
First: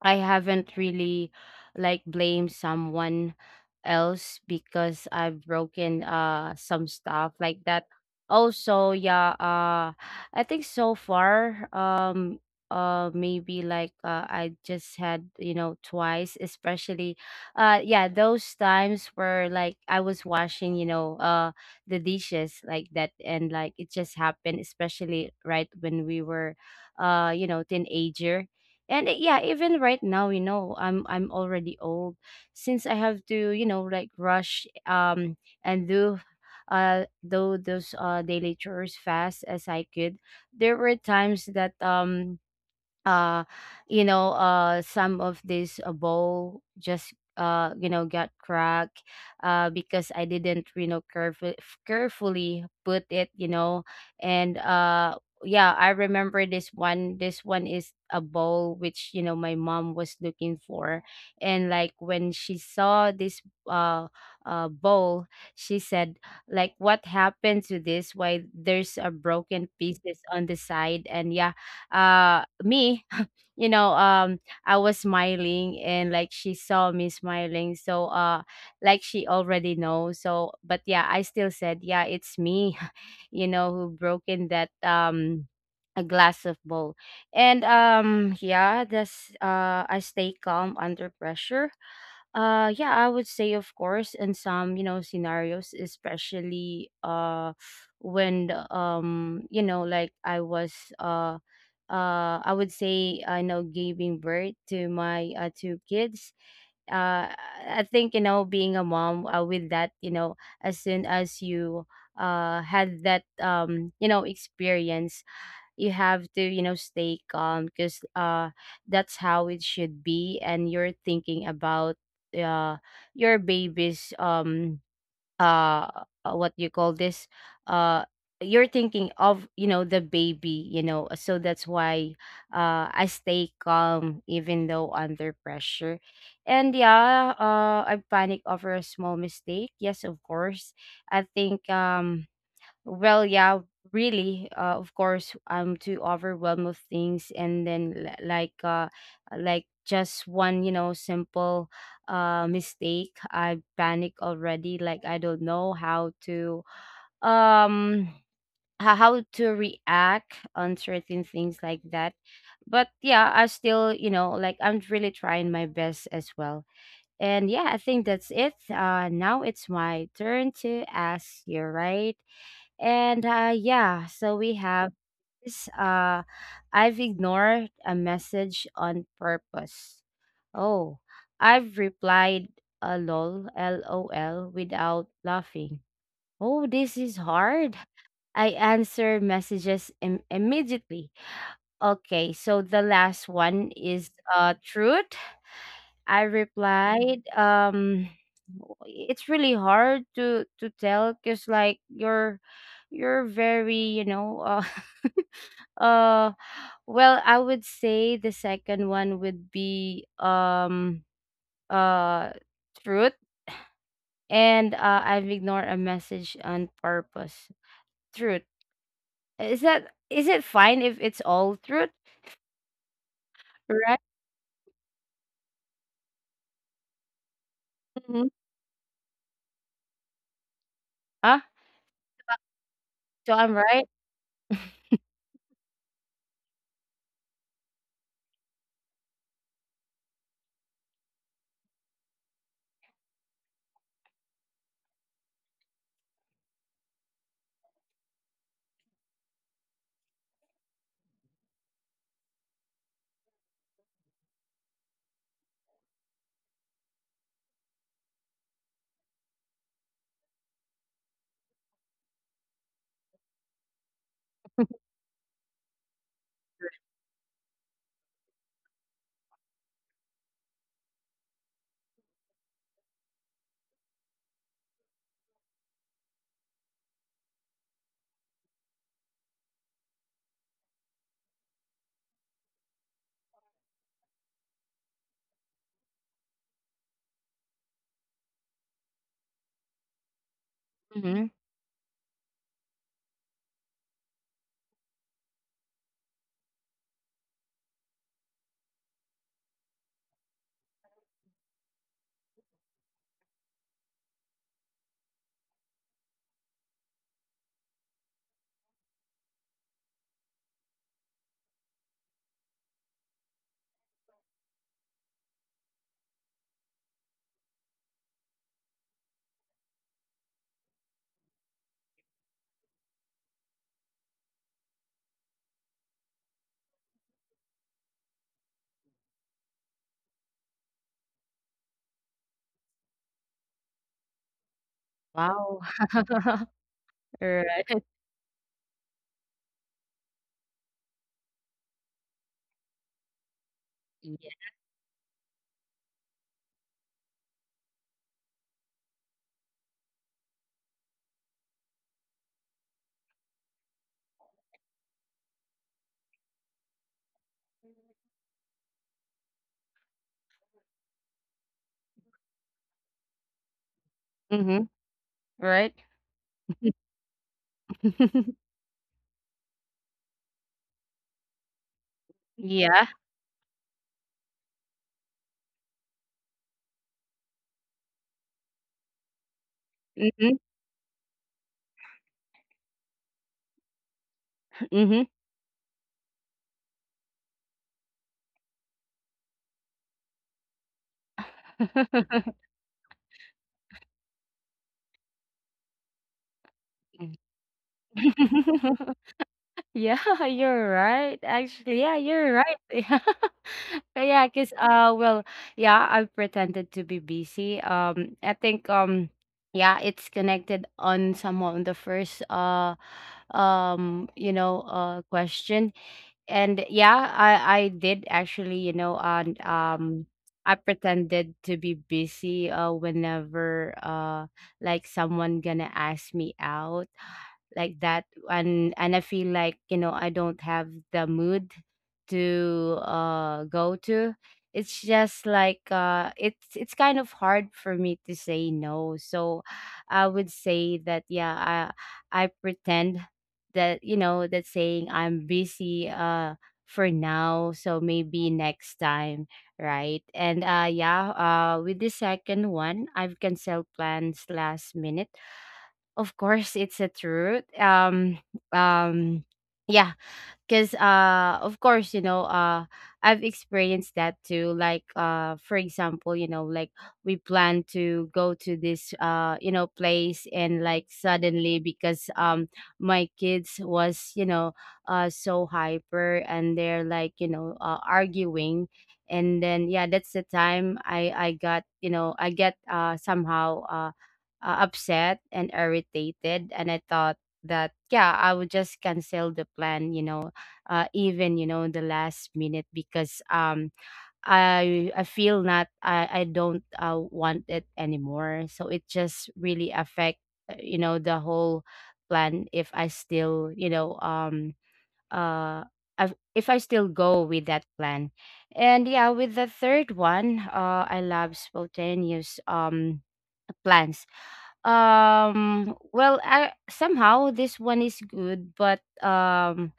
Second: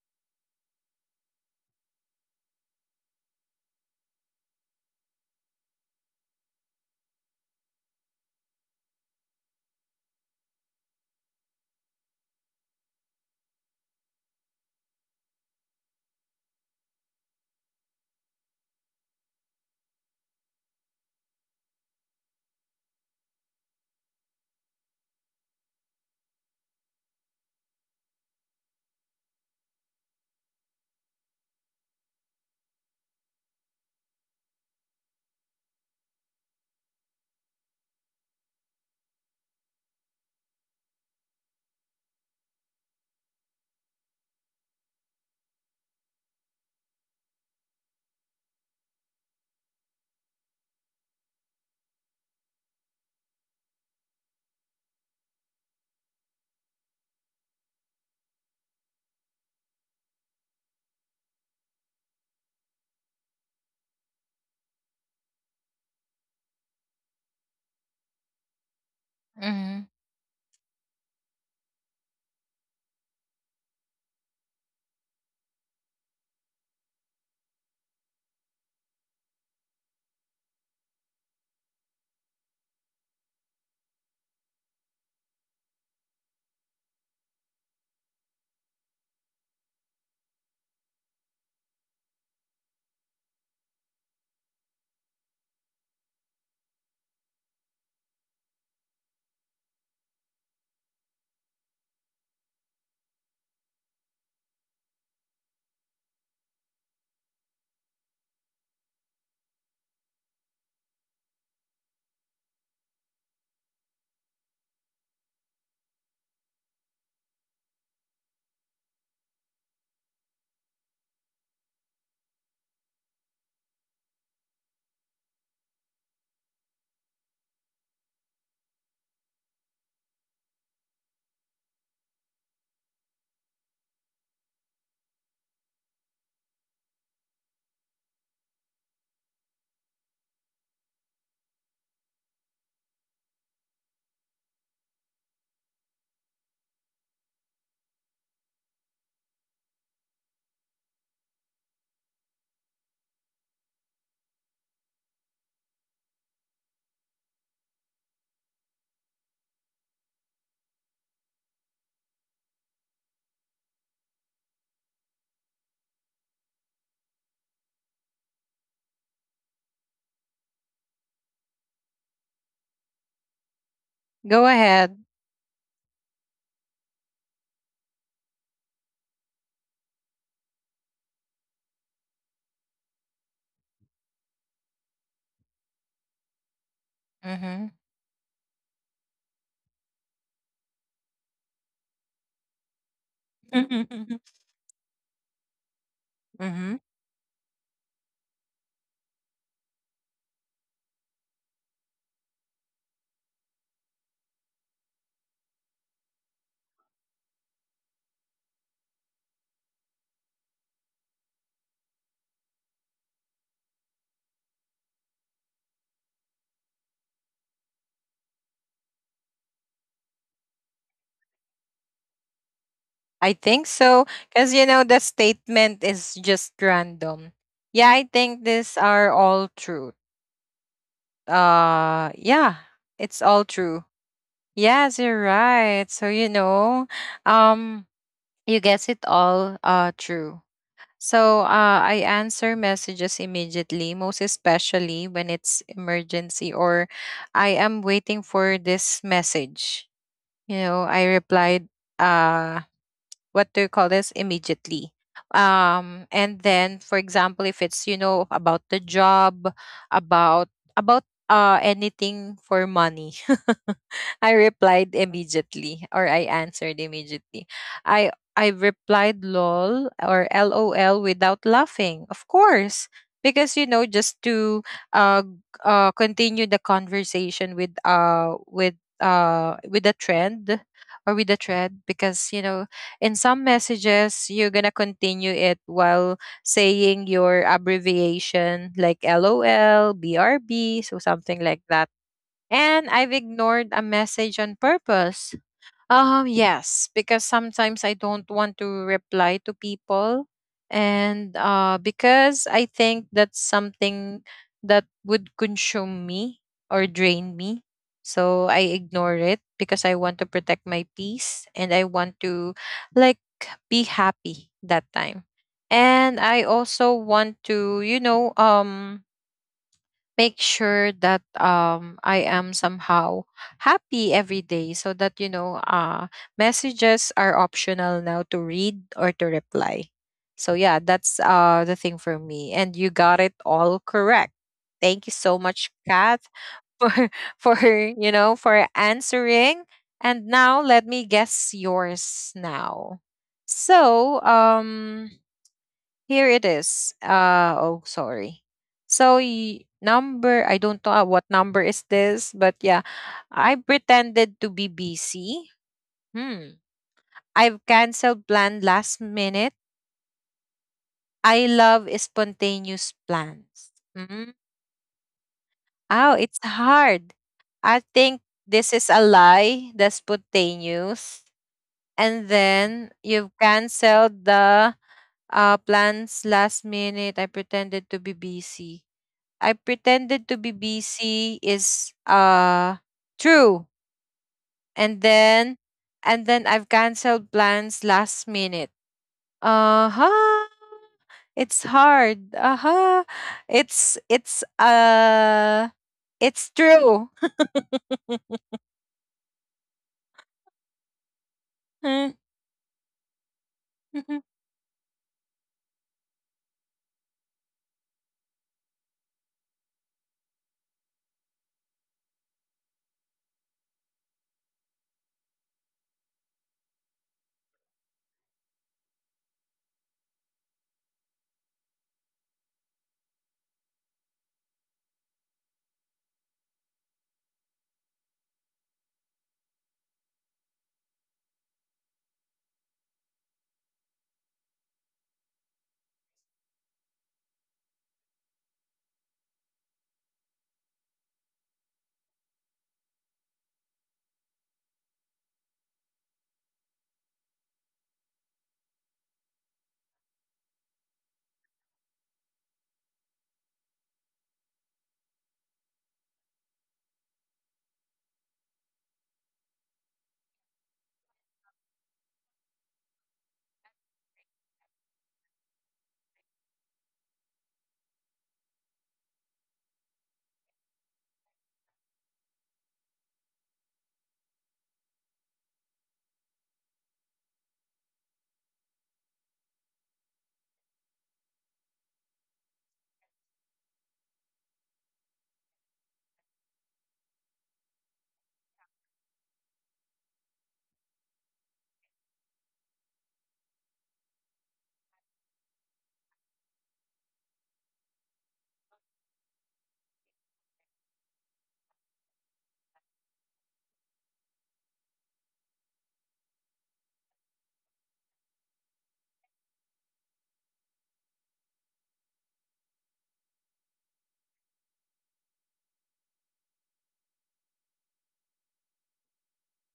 S2: I haven't really like blamed someone else because I've broken some stuff like that. Also, yeah, I think so far, maybe like, I just had, you know, twice. Especially, yeah, those times where, like, I was washing, you know, the dishes like that, and like it just happened, especially right when we were, you know, teenager. And yeah, even right now, you know, I'm already old. Since I have to, you know, like, rush and do, do those daily chores fast as I could, there were times that, uh you know, some of this, bowl just, you know, got cracked, because I didn't, you know, carefully put it, you know. And yeah, I remember this one. This one is a bowl which, you know, my mom was looking for. And like, when she saw this, uh bowl, she said, like, what happened to this? Why there's a broken
S1: Mm-hmm.
S2: pieces on the side? And yeah, me, [laughs] you know, I was smiling, and like she saw me smiling, so, like she already knows. So, but yeah, I still said, yeah, it's me, [laughs] you know, who broken that, a glass of bowl. And yeah, that's, I stay calm under pressure. Yeah, I would say, of course, in some, you know, scenarios. Especially, when, you know, like, I was, uh I would say, I know, giving birth to my, two kids. Uh I think, you know, being a mom, with that, you know, as soon as you, had that, you know, experience, you have to, you know, stay calm, because, that's how it should be. And you're thinking about, uh your baby's, uh what you call this, uh you're thinking of, you know, the baby, you know. So that's why, I stay calm even though under pressure. And yeah, I panic over a small mistake. Yes, of course. I think, well, yeah, really. Of course, I'm too overwhelmed with things, and then, like, like just one, you know, simple, mistake, I panic already. Like, I don't know how to, um, how to react on certain things like that. But yeah, I still, you know, like, I'm really trying my best as well. And yeah, I think that's it. Now it's my turn to ask you, right? And yeah, so
S1: Go
S2: we have
S1: ahead.
S2: this. I've ignored a message on purpose. Oh, I've replied a lol, lol, without laughing. Oh, this is
S1: Mm-hmm.
S2: hard. I answer messages immediately. Okay, so the last one is,
S1: [laughs]
S2: truth. I
S1: Mm-hmm.
S2: replied, it's really hard to tell, because like you're very, you know, [laughs] uh well, I would say the second one would be, uh truth. And I've ignored a message on purpose, truth. Is that, is it fine if it's all truth?
S1: I think
S2: Right.
S1: so. Because, you know, the statement is just random. Yeah, I
S2: Mm-hmm.
S1: think these are all true.
S2: Ah.
S1: Yeah, it's
S2: So
S1: all
S2: I'm
S1: true.
S2: right?
S1: Yes, you're right. So, you know, um, you guess it all true. So I answer messages immediately, most especially when it's emergency or I am waiting for this message. You know, I replied uh what do you call this, immediately, and then for example, if it's you know about the job, about about anything for money, [laughs] I replied immediately or I answered immediately. I replied lol or lol without laughing, of course, because you know, just to uh g- continue the conversation with with a trend or with a thread, because you know, in some messages, you're going to continue it while saying your abbreviation like LOL, BRB, so
S2: Mm-hmm.
S1: something like that. And I've ignored a message on purpose. Yes, because sometimes I don't want to reply to people. And because I think that's something that would consume me or drain me. So I ignore it because I want to protect my peace and I want to, like, be happy that time. And I also want to, you know, make sure that I am somehow happy every day, so that, you know, messages are optional now to read or to reply. So, yeah, that's the thing for me. And you got it all correct. Thank you so
S2: Wow.
S1: much, Kat,
S2: [laughs]
S1: [laughs] for, for
S2: Right.
S1: you know, for answering. And now let me guess yours now. So,
S2: Yeah.
S1: here it is. Oh, sorry. So number, I don't know what number is this, but yeah, I pretended to be busy. Hmm. I've canceled plan last minute. I love spontaneous plans. Mm.
S2: Mm-hmm. Right.
S1: Oh, it's hard. I think
S2: [laughs]
S1: this is a lie, the spontaneous. And
S2: Yeah.
S1: then you've canceled the plans last minute. I pretended to be busy. I
S2: Mhm.
S1: pretended to be busy is true.
S2: Mhm.
S1: And then I've canceled plans last minute. Uh-huh. It's hard. Uh-huh. It's it's true.
S2: [laughs] Yeah, you're right. Actually, yeah, you're
S1: [laughs]
S2: right. [laughs] Yeah. Yeah, cause, well, yeah, I pretended to be busy. I think, yeah, it's connected on somehow on the first, you know, question. And yeah, I did actually, you know. And I pretended to be busy, whenever, like, someone gonna ask me out like that. And I feel like, you know, I don't have the mood to, go to. It's just like, it's kind of hard for me to say no. So I would say that, yeah, I pretend, that, you know, that saying I'm busy, for now, so maybe next time. Right. And with the second one, I've canceled plans last minute, of course, it's a truth. Um yeah, because, of course, you know, I've experienced that too. Like, for example, you know, like, we plan to go to this, you know, place, and, like, suddenly because, my kids was, you know, so hyper, and they're, like, you know, arguing. And then, yeah, that's the time I got, you know, I get, somehow, upset and irritated, and I thought that, yeah, I would just cancel the plan, you know, even, you know, in the last minute, because, I feel not, I don't, want it anymore. So it just really affect, you know, the whole plan if I still, you know, uh I if I still go with that plan. And yeah, with the third one, I love spontaneous plans. Well, I somehow this one is good, but,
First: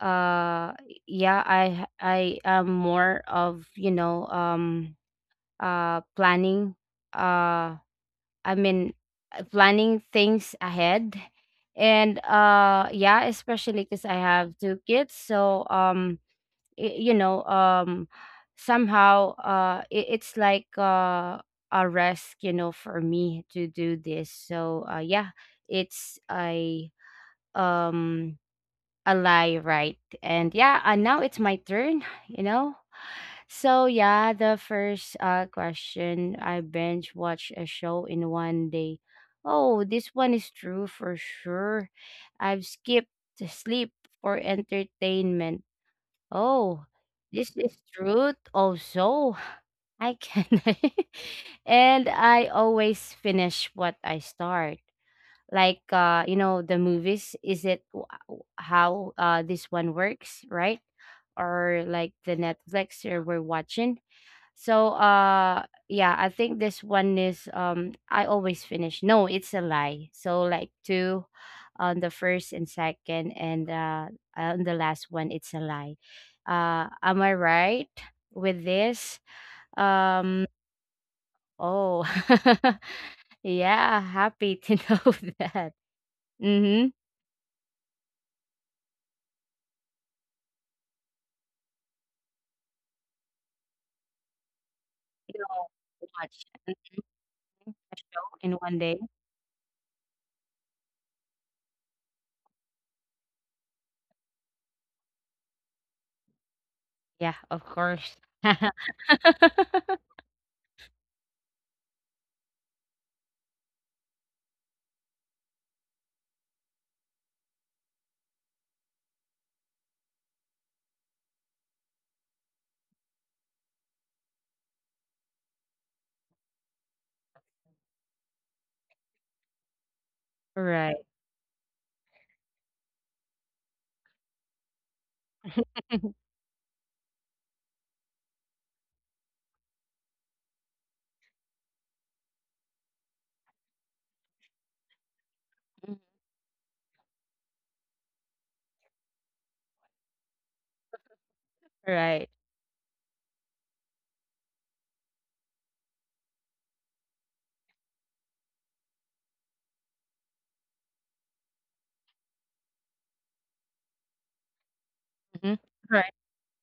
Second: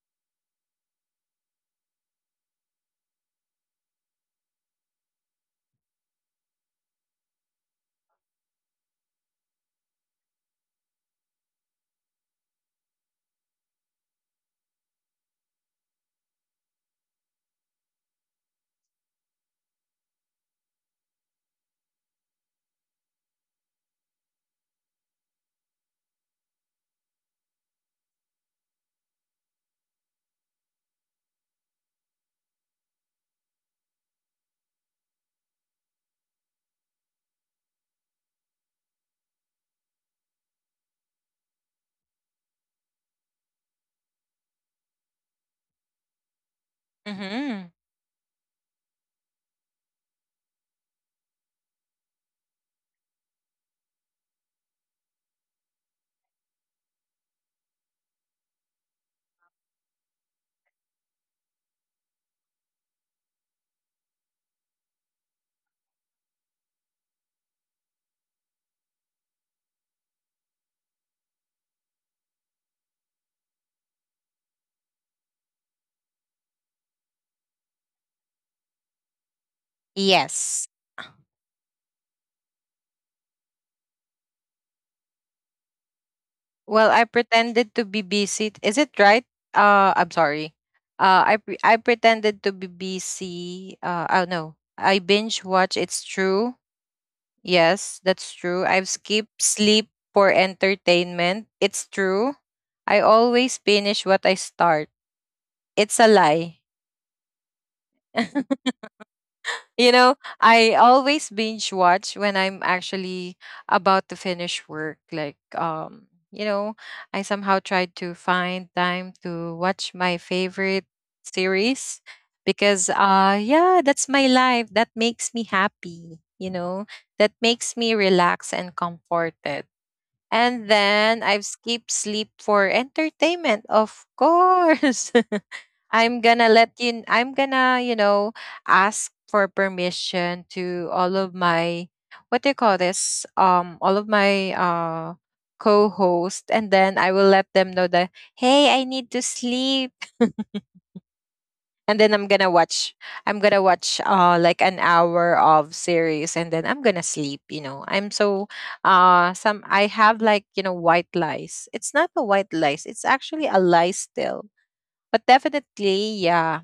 S2: uh yeah, I am more of, you know, planning, uh i mean planning things ahead. And yeah, especially because I have two kids, so, you know, somehow, it, it's like, a risk, you know, for me to do this. So, yeah, it's, I um a lie, right? And yeah, and now it's my turn, you know? So yeah, the first question, I binge watch a show in one day. Oh, this one is true for sure. I've skipped sleep for entertainment. Oh, this
S1: Mhm.
S2: is truth also. [laughs] I can [laughs] and I always finish what I start, like you know, the movies, is it how this one works, right? Or like the Netflix or we're watching. so uh yeah, I think this one is I always finish, no, it's a lie. So like two on the first and second, and on the last one it's a lie. Am I right with this? um
S1: Yes.
S2: oh, [laughs] yeah, happy to [laughs] know that.
S1: Well,
S2: Mm-hmm.
S1: I pretended to be busy. Is it right? Uh, I'm sorry. Uh, I pretended to be busy. Uh, oh no. I binge
S2: You
S1: watch.
S2: know,
S1: It's true.
S2: watch
S1: Yes,
S2: a
S1: that's
S2: show in
S1: true.
S2: one
S1: I've
S2: day?
S1: skipped sleep for entertainment. It's true. I always finish what I start. It's a lie.
S2: Yeah, of course.
S1: [laughs] You
S2: [laughs]
S1: know, I always binge watch when I'm actually about to finish work. Like, you know, I somehow tried to find time to watch my favorite series because, yeah, that's my life. That makes me happy. You know, that makes me relaxed and comforted. And
S2: Right.
S1: then I've skipped sleep for entertainment, of course. [laughs]
S2: [laughs]
S1: I'm gonna let you, I'm gonna, you know, ask for permission to all of my, what do you call this? All of my co host. And then I will let them know that, hey, I need to sleep. [laughs] And then I'm
S2: Right.
S1: gonna watch, I'm gonna watch like an hour of series, and then I'm gonna sleep, you know. I'm so some I have, like, you know, white lies. It's not a white lies, it's actually a lie still. But
S2: Mhm. Right.
S1: definitely, yeah,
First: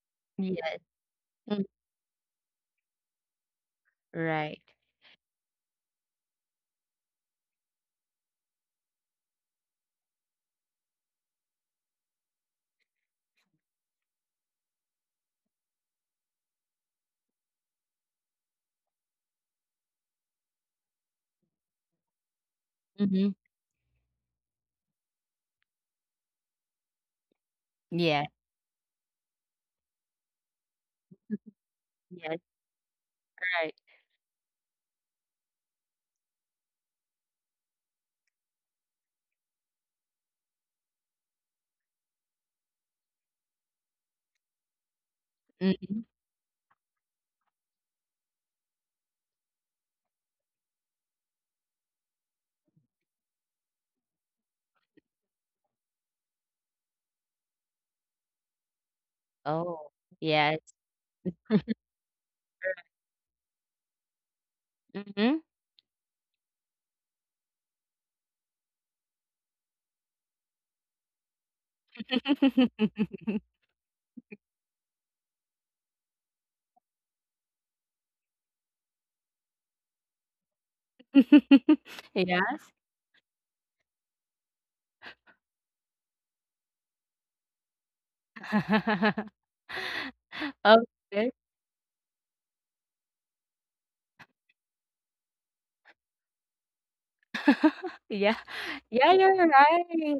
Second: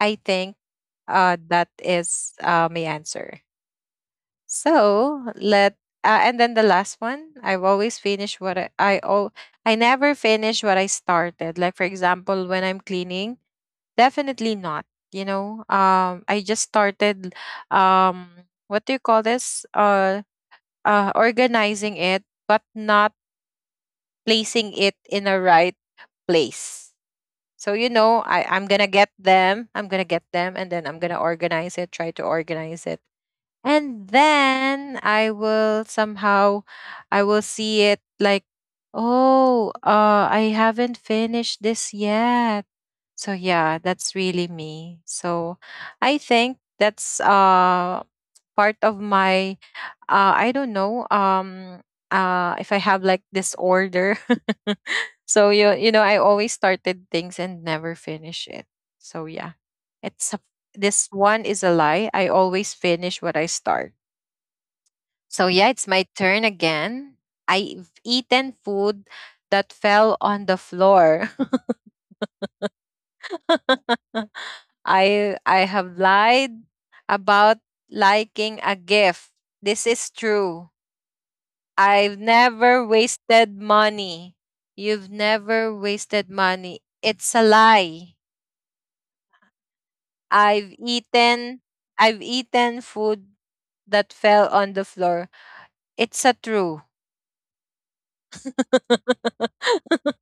S1: I think
S2: Yes. Mm.
S1: that is my answer.
S2: Right.
S1: So let and then the last one, I never finish what I started. Like for example, when I'm cleaning, definitely not. You know, I just started, um, what do you call this? Organizing it, but not
S2: Mhm.
S1: placing it in a right place. So you
S2: Yeah.
S1: know, I I'm gonna get them. I'm gonna get them, and then I'm gonna organize it. Try to
S2: Yes,
S1: organize it,
S2: right.
S1: and then I will somehow, I will see it like, oh, I haven't finished this yet, so yeah, that's really me. So
S2: Mhm.
S1: I think that's part of my I don't know, if I have like disorder. [laughs] So you know, I always started things and never finish it. So yeah.
S2: Oh,
S1: It's a,
S2: yes.
S1: this one is a lie. I always finish what I start.
S2: Mhm.
S1: So yeah, it's my turn again. I've eaten food that fell on the floor.
S2: [laughs]
S1: [laughs] I have lied about liking a gift. This is true. I've
S2: Yes.
S1: never wasted money. You've never wasted money. It's a lie.
S2: [laughs]
S1: I've
S2: Okay.
S1: eaten I've eaten food that fell on the floor. It's a true.
S2: [laughs] Yeah. Yeah,
S1: [laughs]
S2: you're right.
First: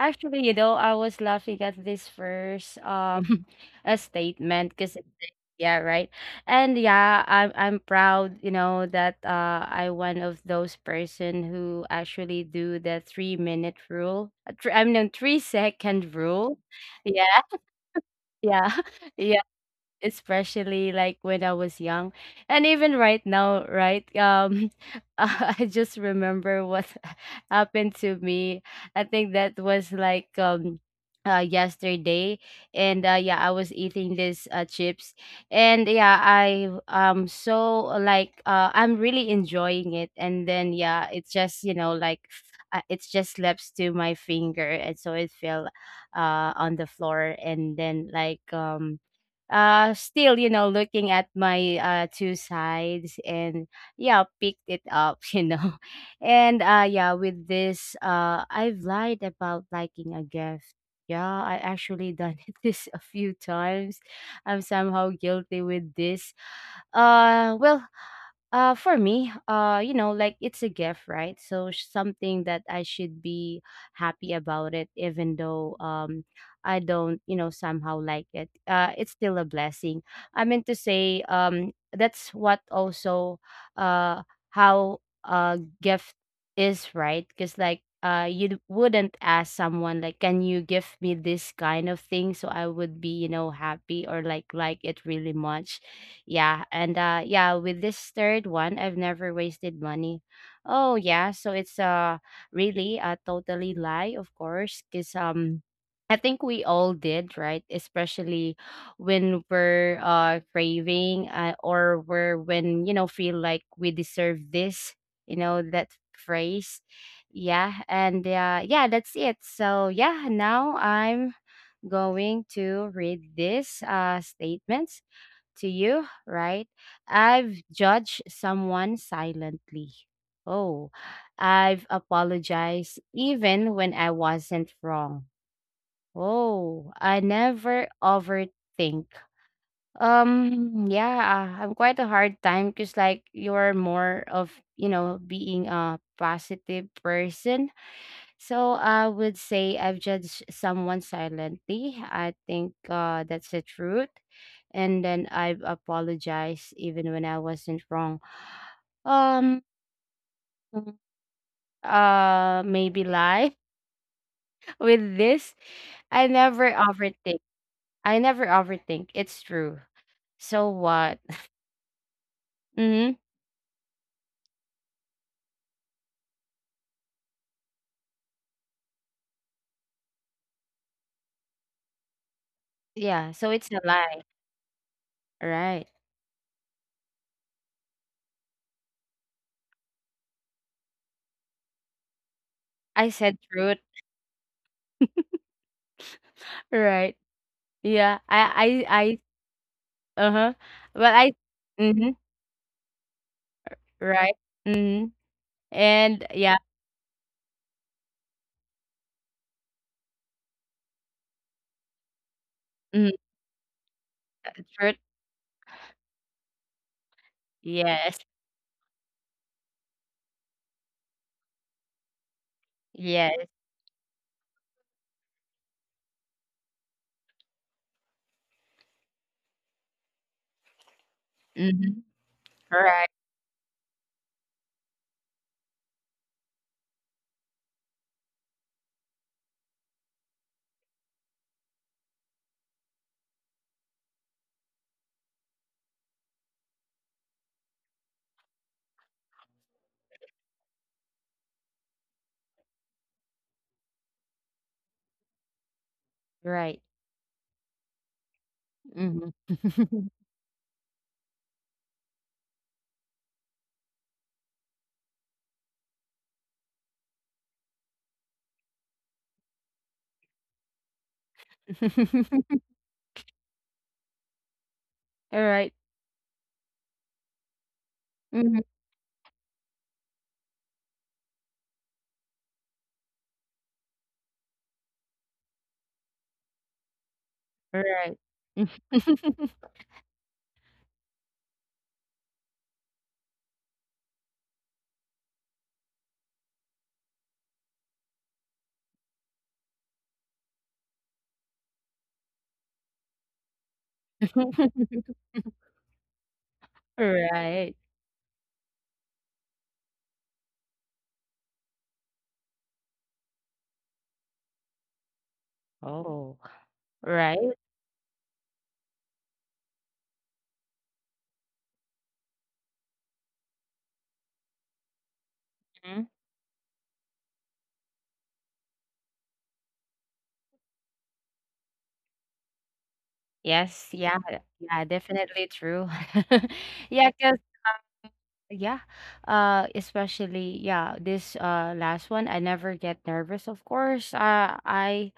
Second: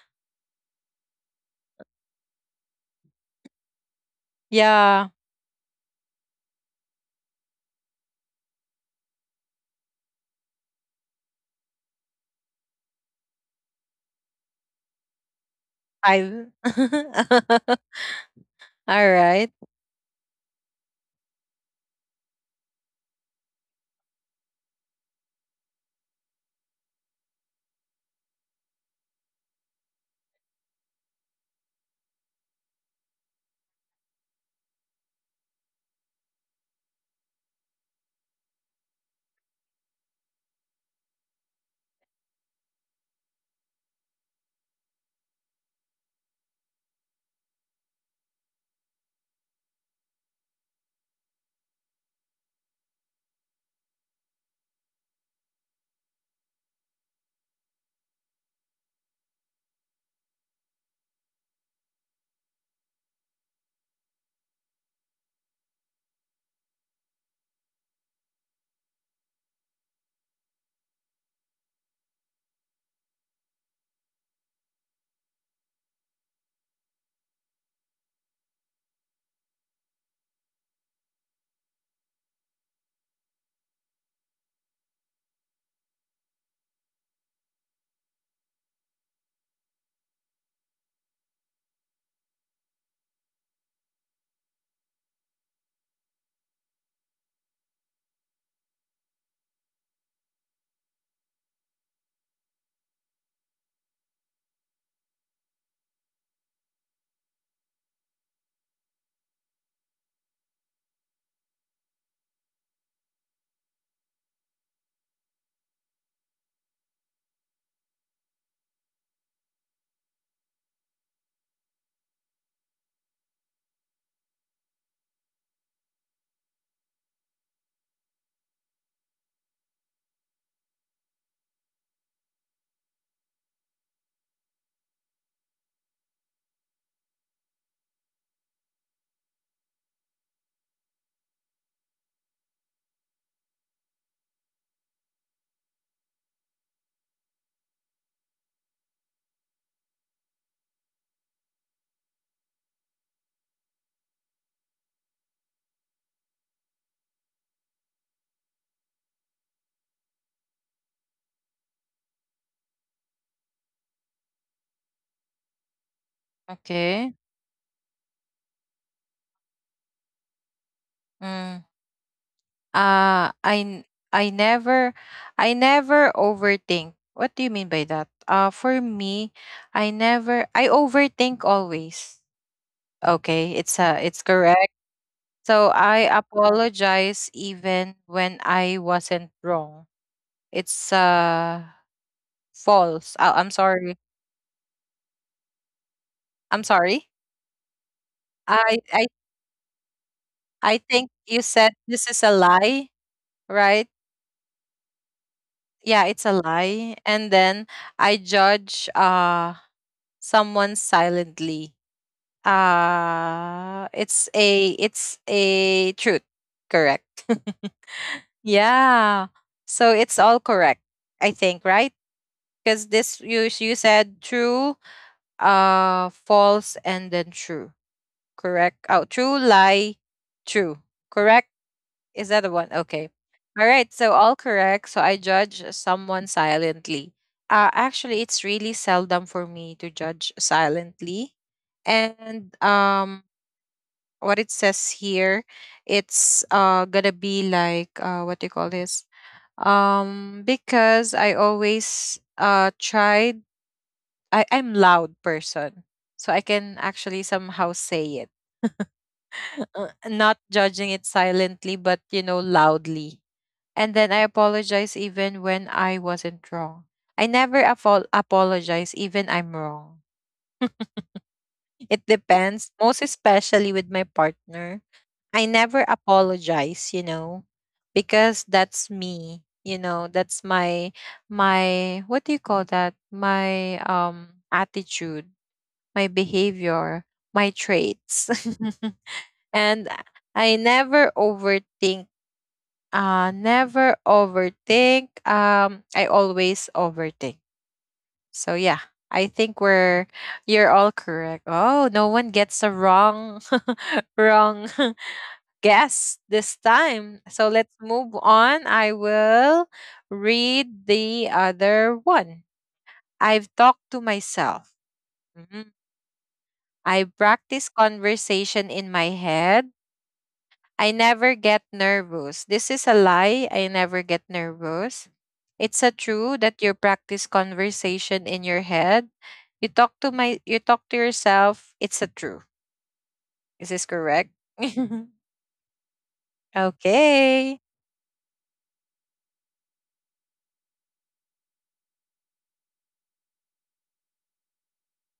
S2: Actually, you know, I was laughing at this first [laughs] a statement, because
S1: Yeah.
S2: yeah, right. And yeah, I'm proud, you know, that I, one of those person who actually do the 3 minute rule. I mean 3 second
S1: I
S2: rule. Yeah,
S1: [laughs]
S2: [laughs] yeah,
S1: All
S2: [laughs] yeah,
S1: right.
S2: especially like when I was young, and even right now, right? [laughs] I just remember what [laughs] happened to me. I think that was like yesterday. And Yeah, I was eating these chips, and yeah, I so like I'm really enjoying it, and then yeah, it's just, you know, like it's just slips to my finger, and so it fell on the floor, and then like still, you know, looking at my two sides, and yeah, picked it up [laughs] you know. And Yeah, with this, I've lied about liking a gift. Yeah, I actually done [laughs] it this a few times. I'm somehow guilty with this. Well, for me, you know, like, it's a gift, right? So something that I should be happy about it, even though I don't, you know, somehow like it. It's still a blessing. I mean to say, that's what also uh how gift is, right? Because like you wouldn't ask someone like, can you give me this kind of thing so I would be, you know, happy or like it really much. Yeah, and yeah, with this third one, I've never wasted money. Oh yeah, so it's really a totally lie, of course, because I think we all did, right? Especially when we're craving, or we're, when you know, feel like we deserve this, you know, that phrase. Yeah, and yeah, that's it. So yeah, now I'm going to read this statement to you, right? I've judged someone silently. Oh, I've apologized even when I wasn't wrong. Oh, I never overthink. Yeah, I'm quite a hard time, because like you're more of, you know, being a positive person, so I would say I've judged someone silently. I think that's the truth. And then I've apologized even when I wasn't wrong. Um maybe lie [laughs] with this. I never
S1: Okay.
S2: overthink. I never overthink. It's true. So what?
S1: Mm.
S2: Mm-hmm.
S1: Uh, I n- I never I never overthink. What do you mean by that? For me, I never I overthink always.
S2: Yeah, so
S1: Okay,
S2: it's a lie.
S1: it's correct. So
S2: Right.
S1: I apologize even when I wasn't wrong. It's
S2: I
S1: false.
S2: said
S1: I'm
S2: truth.
S1: sorry. I'm
S2: Right.
S1: sorry.
S2: Yeah. I
S1: I
S2: I I
S1: I
S2: uh-huh.
S1: I
S2: But
S1: think
S2: I
S1: you said
S2: mm-hmm.
S1: this is a lie, right?
S2: Right. Mm-hmm.
S1: Yeah,
S2: And
S1: it's a
S2: yeah.
S1: lie. And then I judge someone silently.
S2: Mm, uh, fruit.
S1: It's a truth, correct? [laughs]
S2: Yes,
S1: Yeah. So it's all correct, I think, right? Because this
S2: yes.
S1: you, you said true, false, and then true, correct? Oh, true, lie, true, correct?
S2: Mhm.
S1: Is that the one?
S2: Right,
S1: Okay. All right. So all correct. So I judge someone silently. Actually, it's really seldom for me to judge silently. And what it says here, it's gonna be like what do you call this? Because I always tried. I'm loud person, so I can
S2: right.
S1: actually somehow say it,
S2: Mhm.
S1: [laughs] not judging it silently, but you know loudly, and then I apologize even when I wasn't wrong. I never apol apologize even I'm wrong. It
S2: [laughs]
S1: depends, most especially with my partner. I
S2: Right.
S1: never apologize, you know, because
S2: Mhm.
S1: that's me. You know, that's my what do you call that? My attitude, my behavior, my
S2: Right.
S1: traits. [laughs]
S2: [laughs]
S1: And I never overthink. Never overthink. I always overthink. So yeah, I think we're, you're all correct. Oh, no one gets a wrong [laughs] wrong [laughs] guess this time. So let's
S2: Right.
S1: move on. I will read the other one. I've talked to myself. Mhm.
S2: Oh,
S1: I
S2: right.
S1: practice conversation in my head. I never get nervous. This is a lie. I never get nervous. It's a
S2: Mhm.
S1: true that you practice conversation in your head. You talk to my, you talk to yourself. It's a true. Is this
S2: Yes. Yeah.
S1: correct? [laughs]
S2: Yeah. Definitely true. [laughs] Yeah. 'Cause
S1: Okay.
S2: yeah. Especially yeah, this last one, I never get nervous, of course. I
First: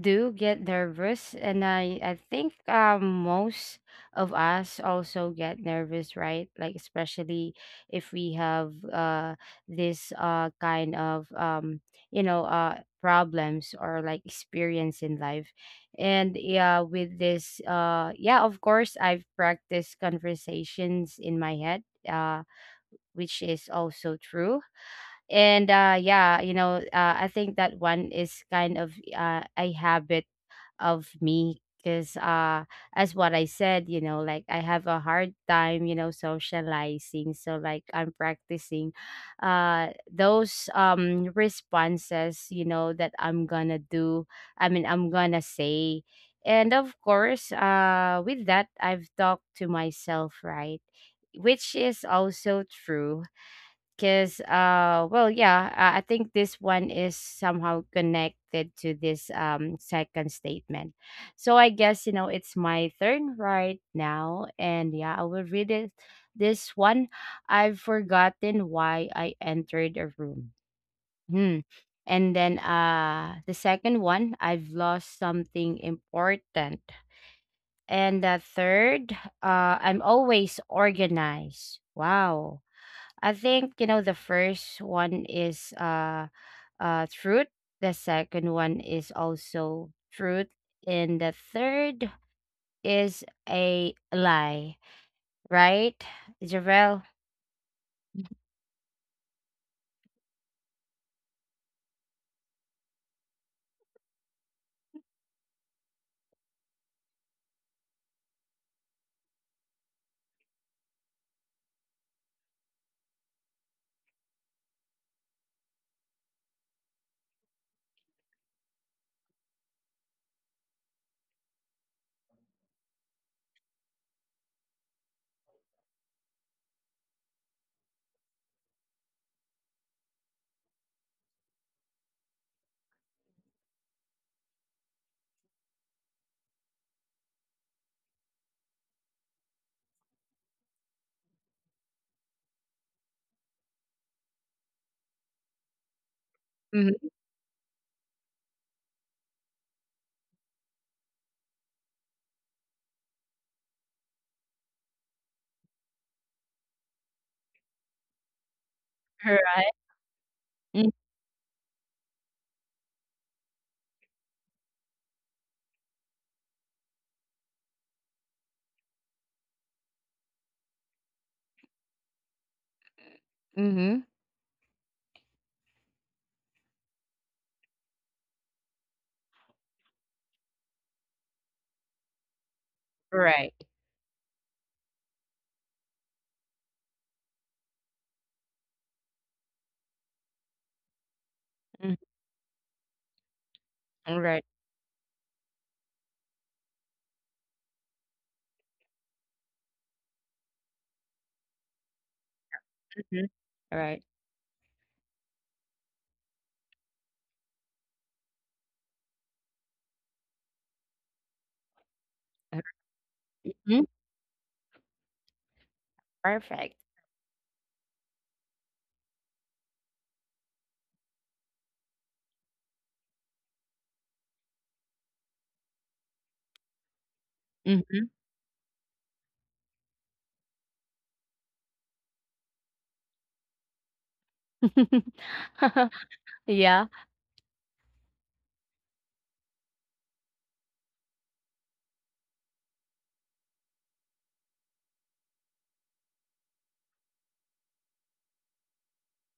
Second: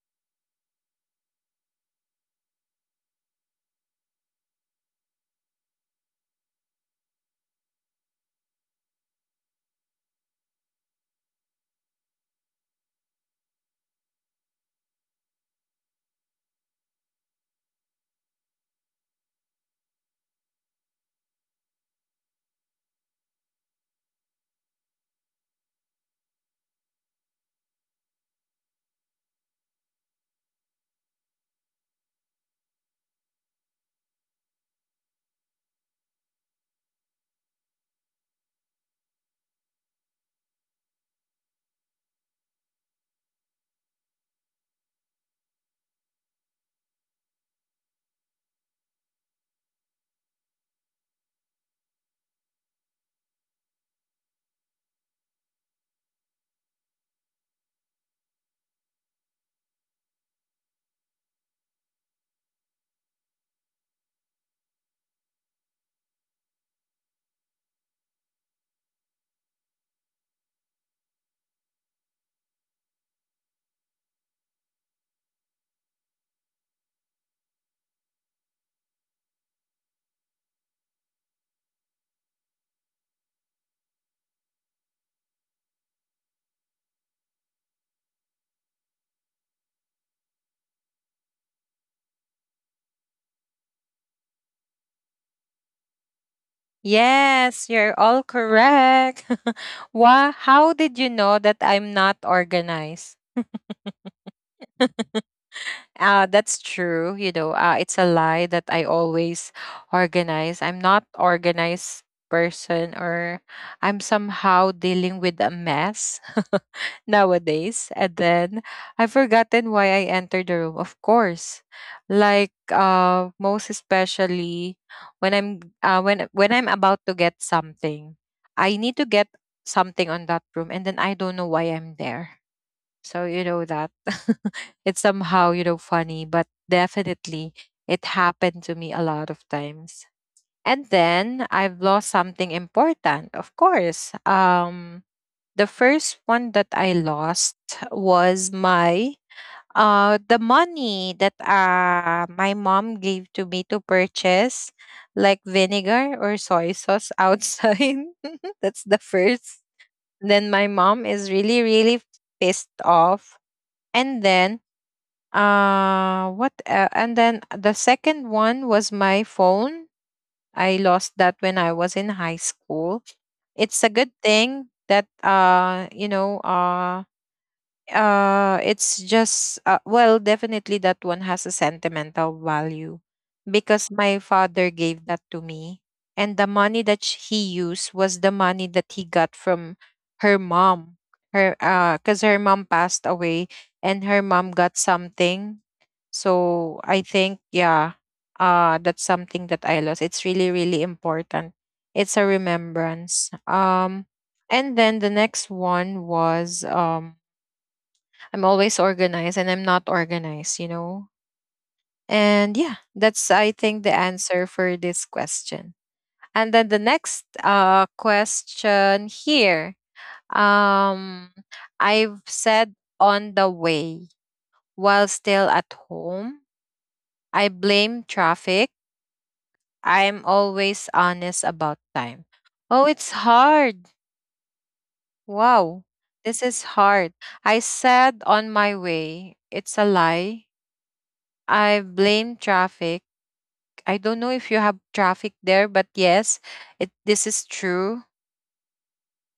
S2: do get nervous, and I think most of us also get nervous, right? Like, especially if we have this kind of you know problems or like experience in life. And yeah, with this yeah, of course, I've practiced conversations in my head. Uh which is also true. And yeah, you know, I think that one is kind of a habit of me, because as what I said, you know, like, I have a hard time, you know, socializing. So like, I'm practicing those responses, you know, that I'm gonna do. I mean, I'm gonna say. And of course, with that, I've talked to myself, right? Which is also true, because well, yeah, I think this one is somehow connected to this second statement. So I guess, you know, it's my turn right now, and yeah, I will read it. This one. I've forgotten why I entered a room. Hmm. And then the second one, I've lost something important. And the third, I'm always organized. Wow. I think, you know, the first one is truth. The second one is also truth, and the third is a lie. Right, Javel?
S1: Yes, you're all correct. [laughs] Why, how did you know that I'm not organized? [laughs] That's true. You know, it's a lie that I always organize. I'm not organized person, or I'm somehow dealing with a mess [laughs] nowadays. And then I've forgotten why I entered the room. Of course, like most especially when I'm when I'm about to get something, I need to get something on that room, and then I don't know why I'm there. So you know that [laughs] it's somehow, you know, funny, but definitely it happened to me a lot of times. And then I've lost something important, of course. The first one that I lost was my the money that my mom gave to me to purchase like vinegar or soy sauce outside. [laughs] That's the first.
S2: Right.
S1: Then my
S2: Mm,
S1: mom is really pissed off and then the second one was my phone. I lost that when I was in high school. It's a
S2: mhm.
S1: good thing that you know it's just well definitely that one has a sentimental value
S2: Right.
S1: because my father gave that to me, and the money that he used was the money that he got from her mom, her
S2: Mm,
S1: cuz her mom passed away and her
S2: alright.
S1: mom got something. So I think yeah, that's something that I lost. It's really important. It's a remembrance.
S2: Mhm. Right.
S1: And then the next one was I'm always organized and I'm not organized, you know? And
S2: Uh,
S1: yeah, that's, I
S2: mhm,
S1: think, the answer for this question. And then
S2: perfect.
S1: the next question here, um, I've said on the way while still at home. I blame
S2: Mhm.
S1: traffic. I'm always honest about time. Oh, it's hard. Wow.
S2: [laughs]
S1: This is
S2: Yeah.
S1: hard. I said on my way. It's a lie. I blame traffic. I don't know if you have traffic there, but yes, it this is true.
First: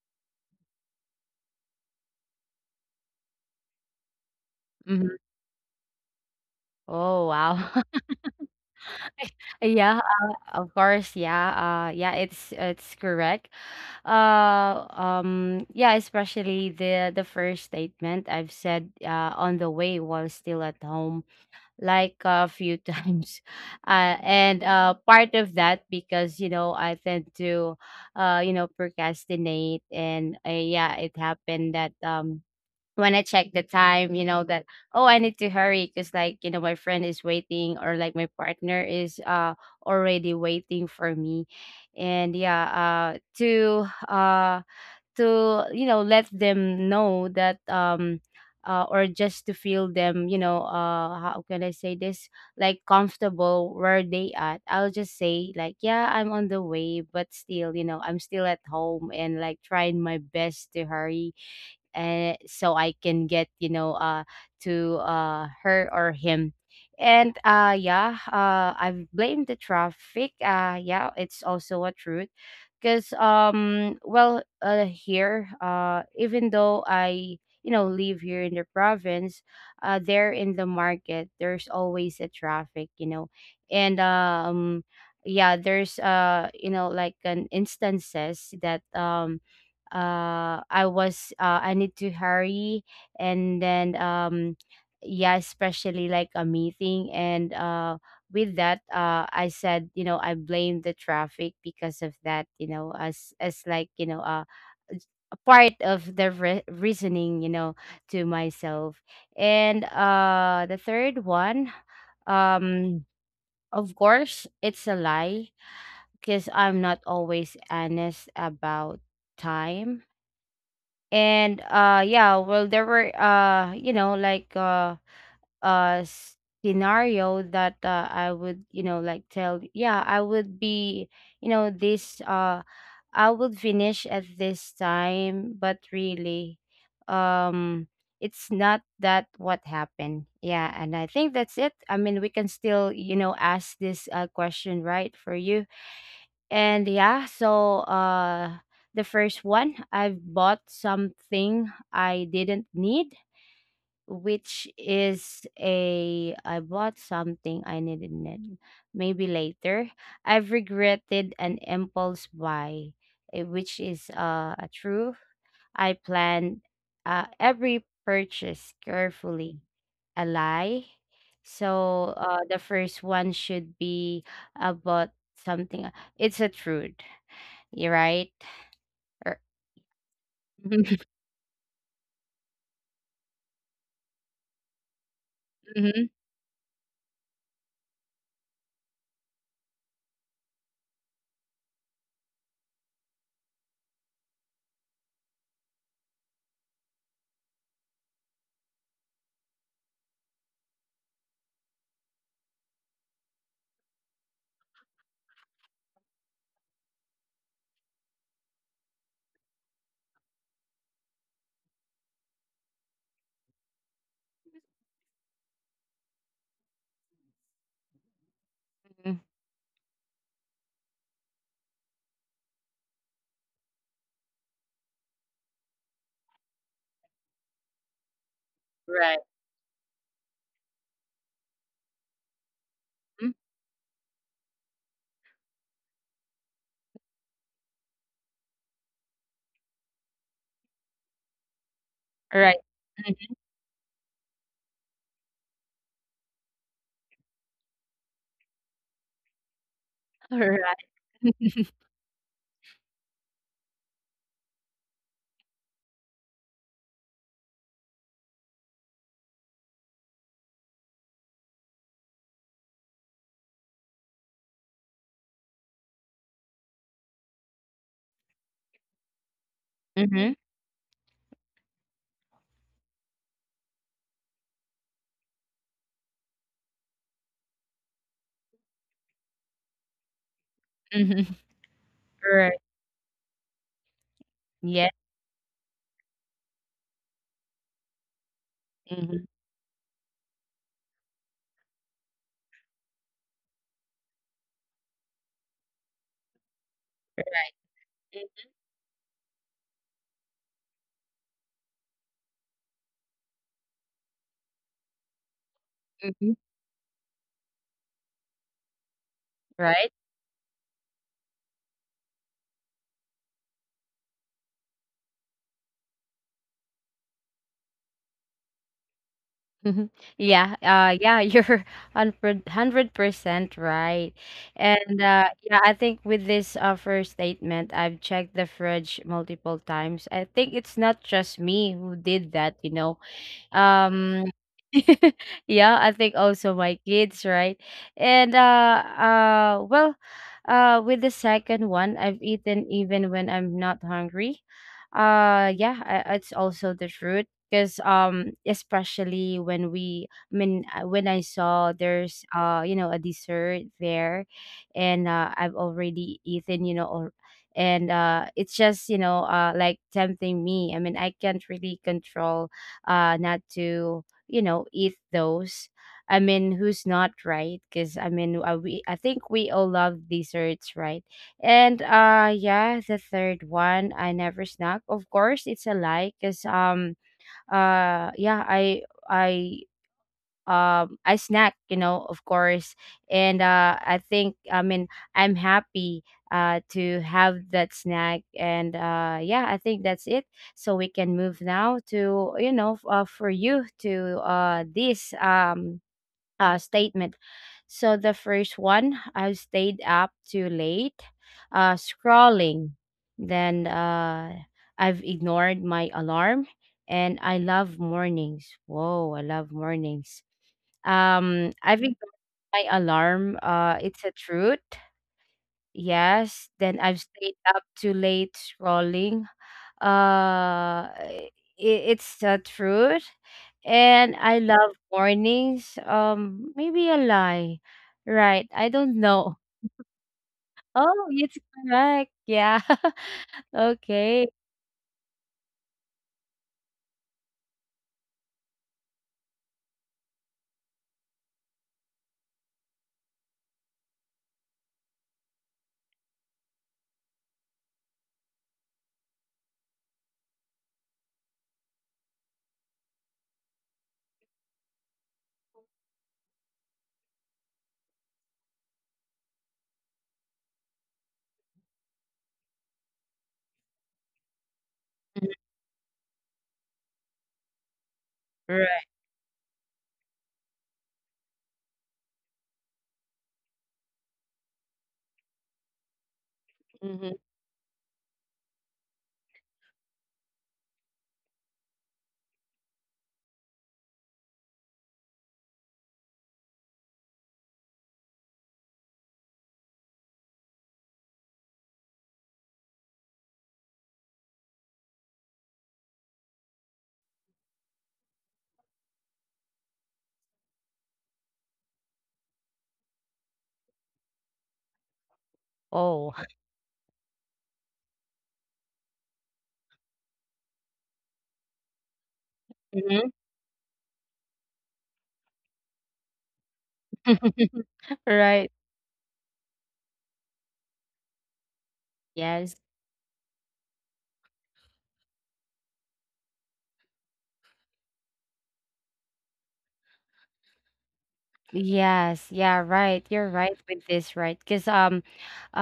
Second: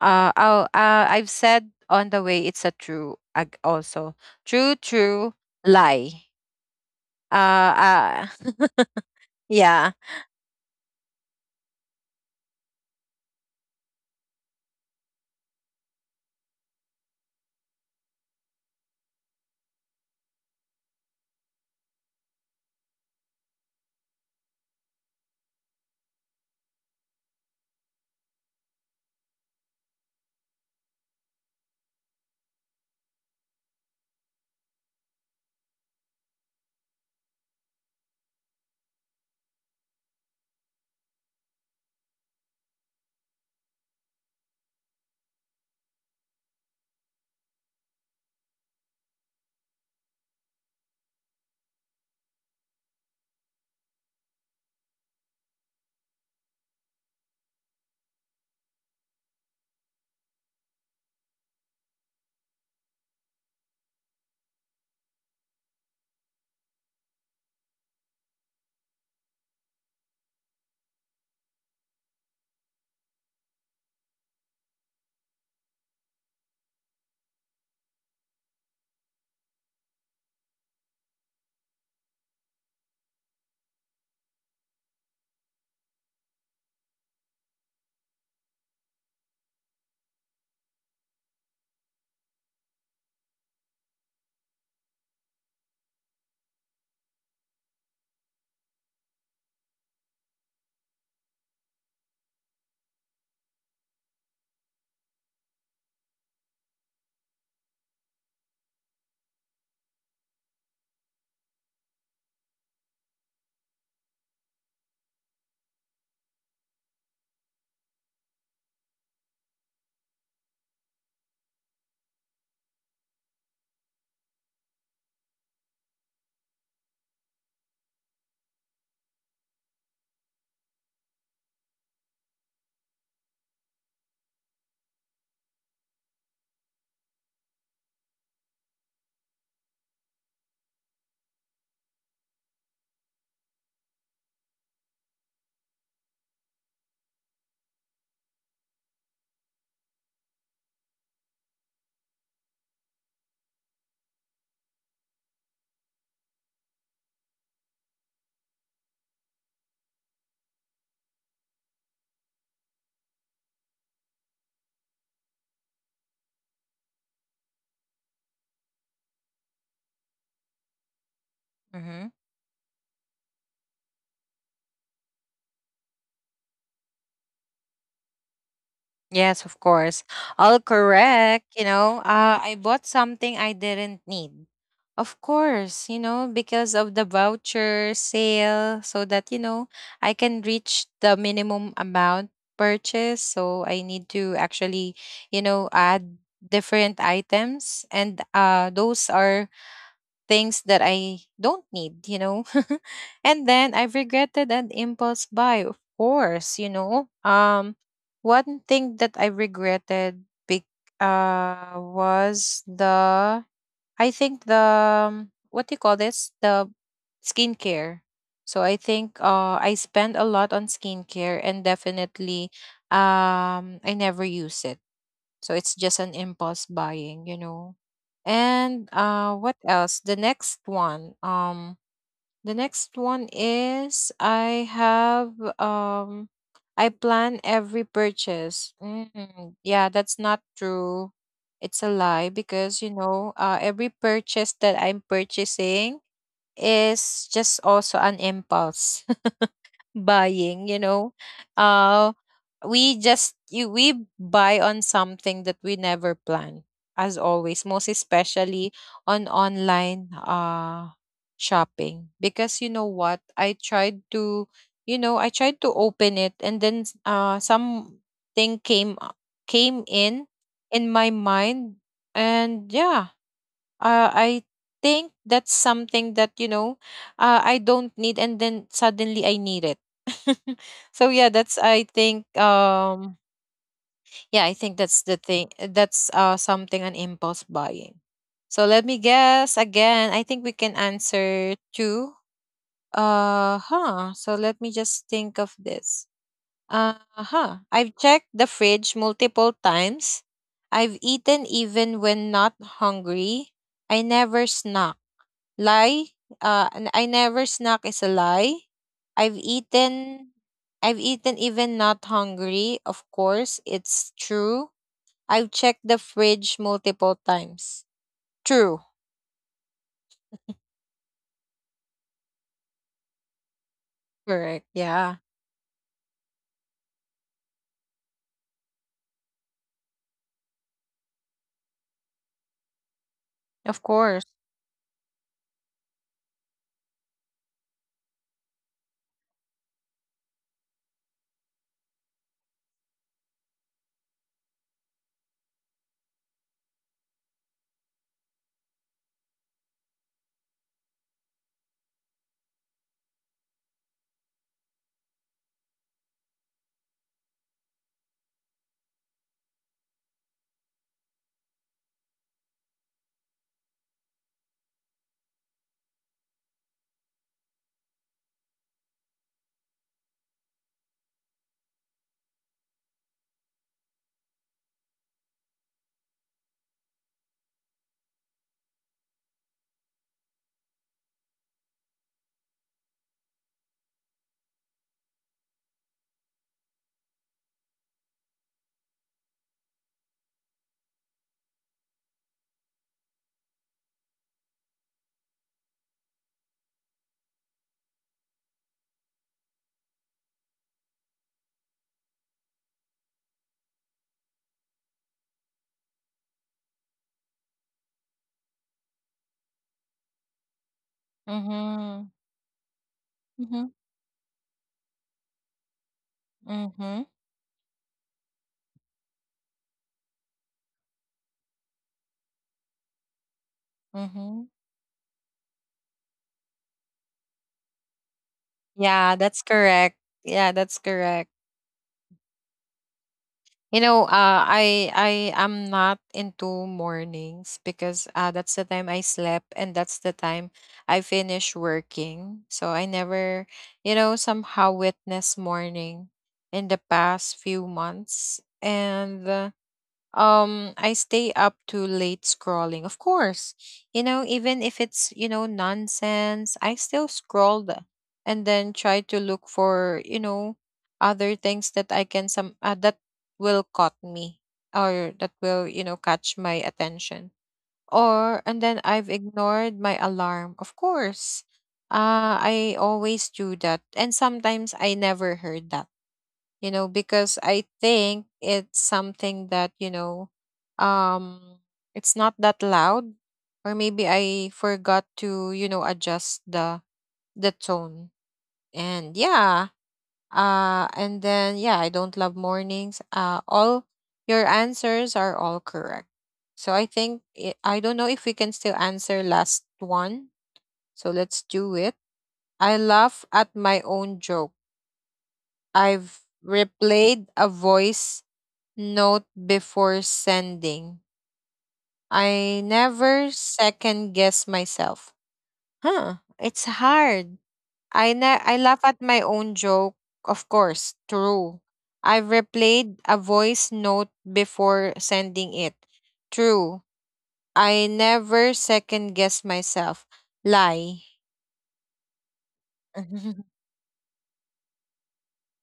S1: Oh, I've said on the way, it's a true also true
S2: Mhm.
S1: true lie.
S2: Oh, wow. [laughs]
S1: Uh, uh [laughs] yeah.
S2: Yeah, of course, yeah, yeah, it's correct. Yeah, especially the first statement, I've said, on the way while still at home. Like a few [laughs] times. And Part of that, because you know, I tend to you know, procrastinate, and yeah, it happened that when I check the time, you know, that oh, I need to hurry, because like, you know, my friend is waiting, or like, my partner is already waiting for me. And yeah To to, you know, let them know that or just to feel them, you know, how can I say this, like comfortable where they at. I'll just say like, yeah, I'm on the way, but still, you know, I'm still at home and like trying my best to hurry, so I can get, you know, to her or him. And yeah, I've blamed the traffic. Yeah, it's also a truth. Cause well, here, even though I, you know, live here in the province, there in the market, there's always a traffic, you know. And yeah, there's you know, like an instances that I was, I need to hurry, and then yeah, especially like a meeting, and with that, I said, you know, I blame the traffic because of that, you know, as like, you know, a part of the reasoning, you know, to myself. And the third one, um of course, it's a lie, because I'm not always honest about time. And yeah, well, there were you know, like uh scenario that I would, you know, like tell, yeah, I would be, you know, this I would finish at this time, but really um it's not that what happened. Yeah, and I think that's it. I mean, we can still, you know, ask this question, right, for you. And yeah, so the first one, I've bought something I didn't need, which is a, I bought something I didn't need. Maybe later. I've regretted an impulse buy, eh, which is a true. I planned every purchase carefully. A lie. So the first one should be about something, it's a truth, you're right. Er
S1: Yes, of course. All
S2: [laughs]
S1: correct. You know, I bought something I didn't need. Of course,
S2: mhm,
S1: you know, because of the voucher sale, so that, you know, I can reach the minimum amount purchase. So I need to actually, you know, add different items. And those are things that I don't need, you know. [laughs] And then I regretted an impulse buy, of course, you know. One thing that I regretted big was the I think the what do you call this? The skincare. So I
S2: mhm.
S1: think I spent a lot on skincare and definitely I never use it. So it's just an impulse buying, you know. And
S2: Right.
S1: uh, what else? The next one. The next
S2: Mm,
S1: one is I have um I plan every purchase. Mm, yeah, that's not true. It's a lie
S2: right.
S1: because you
S2: Mhm.
S1: know, every purchase that I'm purchasing is just also an impulse buying,
S2: Alright.
S1: you know. uh we just we buy on something that we never plan, as always, most especially on online shopping, because you know what, I tried to you know, I tried to open it and then something came in
S2: Mhm,
S1: in my mind. And yeah, I think that's something that you know, I don't need, and then suddenly I need it. [laughs] So
S2: mhm.
S1: yeah,
S2: [laughs]
S1: that's I think
S2: Right.
S1: yeah I think
S2: Yeah.
S1: that's the thing, that's something, an impulse buying. So let me
S2: Mhm.
S1: guess again. I think we can answer two. Uh huh. So let me just think of this. Uh
S2: Right.
S1: huh. I've checked the
S2: Mm,
S1: fridge multiple times. I've eaten even when not hungry. I never snack. Lie.
S2: mhm.
S1: I never snack is a lie. I've
S2: Right.
S1: eaten. I've eaten even not hungry. Of course, it's true. I've checked the fridge multiple times. True.
S2: Mhm. Yeah, yeah, you're [laughs] 100 100% right.
S1: Correct.
S2: And,
S1: Yeah.
S2: yeah, I think with this, first statement, I've checked the fridge multiple times. I think it's not just me who did that, you know.
S1: Of
S2: Um
S1: course.
S2: [laughs] yeah, I think also my kids, right? And well, with the second one, I've eaten even when I'm not hungry. Yeah, I, it's also the truth, because especially when we, I mean when I saw there's you know, a dessert there, and I've already eaten, you know, or and it's just, you know, like tempting me. I mean, I can't really control not to, you know, eat those. I mean, who's not, right? Because I mean, we, I think we all love desserts, right? And yeah, the third one, I never snack, of course. It's a lie, because yeah, i I snack, you know, of course. And I think, I mean, I'm happy to have that snack, and yeah, I think that's it. So we can move now to, you know, for you to this statement. So the first one, I stayed up too late scrolling. Then I've ignored my alarm, and I love mornings. Whoa, I love mornings. I've ignored
S1: Mhm.
S2: my alarm.
S1: Mhm.
S2: It's a truth. Yes. Then I've
S1: Mhm.
S2: stayed up too late scrolling. I It's a truth. And I
S1: Mhm.
S2: love mornings. Maybe a lie. Right. I don't
S1: Yeah,
S2: know.
S1: that's
S2: [laughs]
S1: correct. Yeah, that's
S2: Oh,
S1: correct.
S2: it's correct. Yeah. [laughs]
S1: You know,
S2: Okay.
S1: I am not into mornings because that's the time I slept and that's the time I finish working. So I never, you know, somehow witness morning in the past few months. And I stay up too late scrolling. Of course, you know, even if it's, you know, nonsense, I still scroll and then try to look for, you know, other things that I can some that will caught me, or that
S2: Mhm.
S1: will, you know, catch my attention. Or and then
S2: Right.
S1: I've ignored my alarm. Of course. I always do that. And sometimes I never heard that, you know,
S2: Hmm.
S1: because I think it's something that, you know, um, it's not that loud, or maybe I forgot to, you know, adjust the tone. And yeah, and then yeah, I don't love mornings. All your answers are all correct. So I think I don't know if we can still answer last one. So let's do it. I laugh at my own joke.
S2: Oh.
S1: I've
S2: [laughs]
S1: replayed a voice note before sending. I
S2: Mhm.
S1: never second guess myself. Huh, it's hard.
S2: [laughs]
S1: I
S2: Right.
S1: I laugh at my own joke, of course, true. I've
S2: Yes.
S1: replayed a voice note before sending it. True. I never second guess myself. Lie.
S2: Yes, yeah,
S1: [laughs]
S2: right. You're
S1: All
S2: right with this, right? Because um, uh,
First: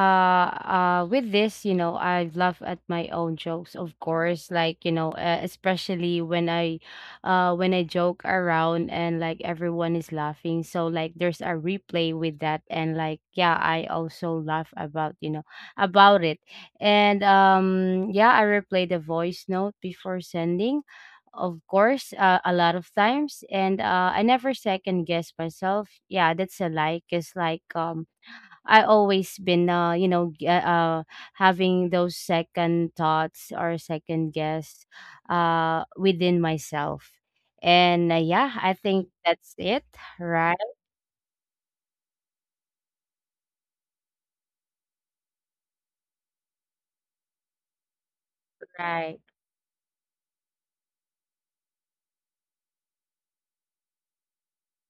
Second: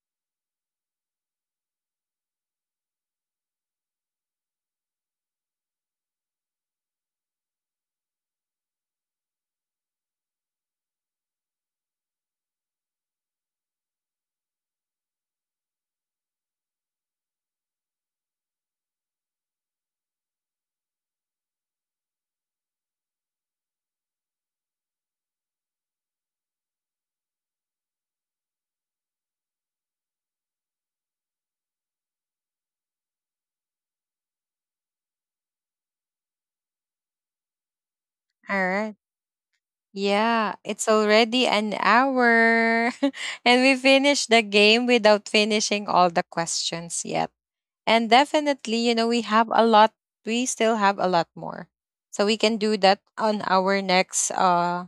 S2: uh, with this, you know, I laugh at my own jokes, of course. Like, you know, especially when I joke around and like, everyone is laughing. So like, there's a replay with that, and like, yeah, I also laugh about, you know, about it. And yeah, I replay the voice note before sending, of course, a lot of times, and I never second guess myself. Yeah, that's a lie. Cause like I always been you know, having those second thoughts or second guess, within myself, and yeah, I
S1: right.
S2: think that's it.
S1: Yeah,
S2: Right,
S1: it's already an hour. [laughs] And we finished the game without finishing all the questions yet. And definitely, you know,
S2: right.
S1: we have a lot, we still have a lot more. So we can do that on our next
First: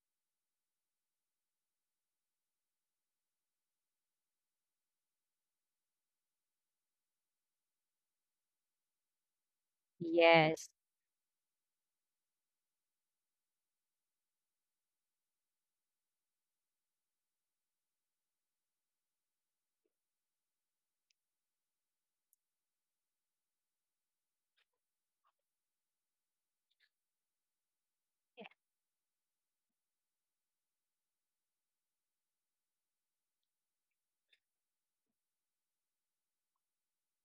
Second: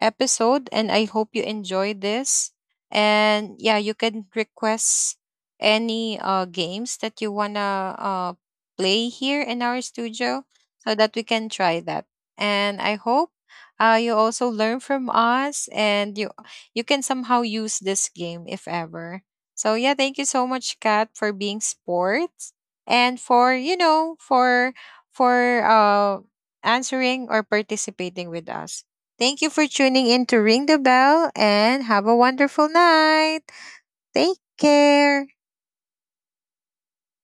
S1: episode. And I hope you enjoy this. And yeah, you can request any games that you want to play here in our studio
S2: Yes.
S1: so that we can try that. And I hope you also learn from us, and you can somehow use this game if ever. So yeah, thank you so much, Kat, for being sports and for you know, for answering or participating with us. Thank you for tuning in to Ring the Bell and have a wonderful night. Take care.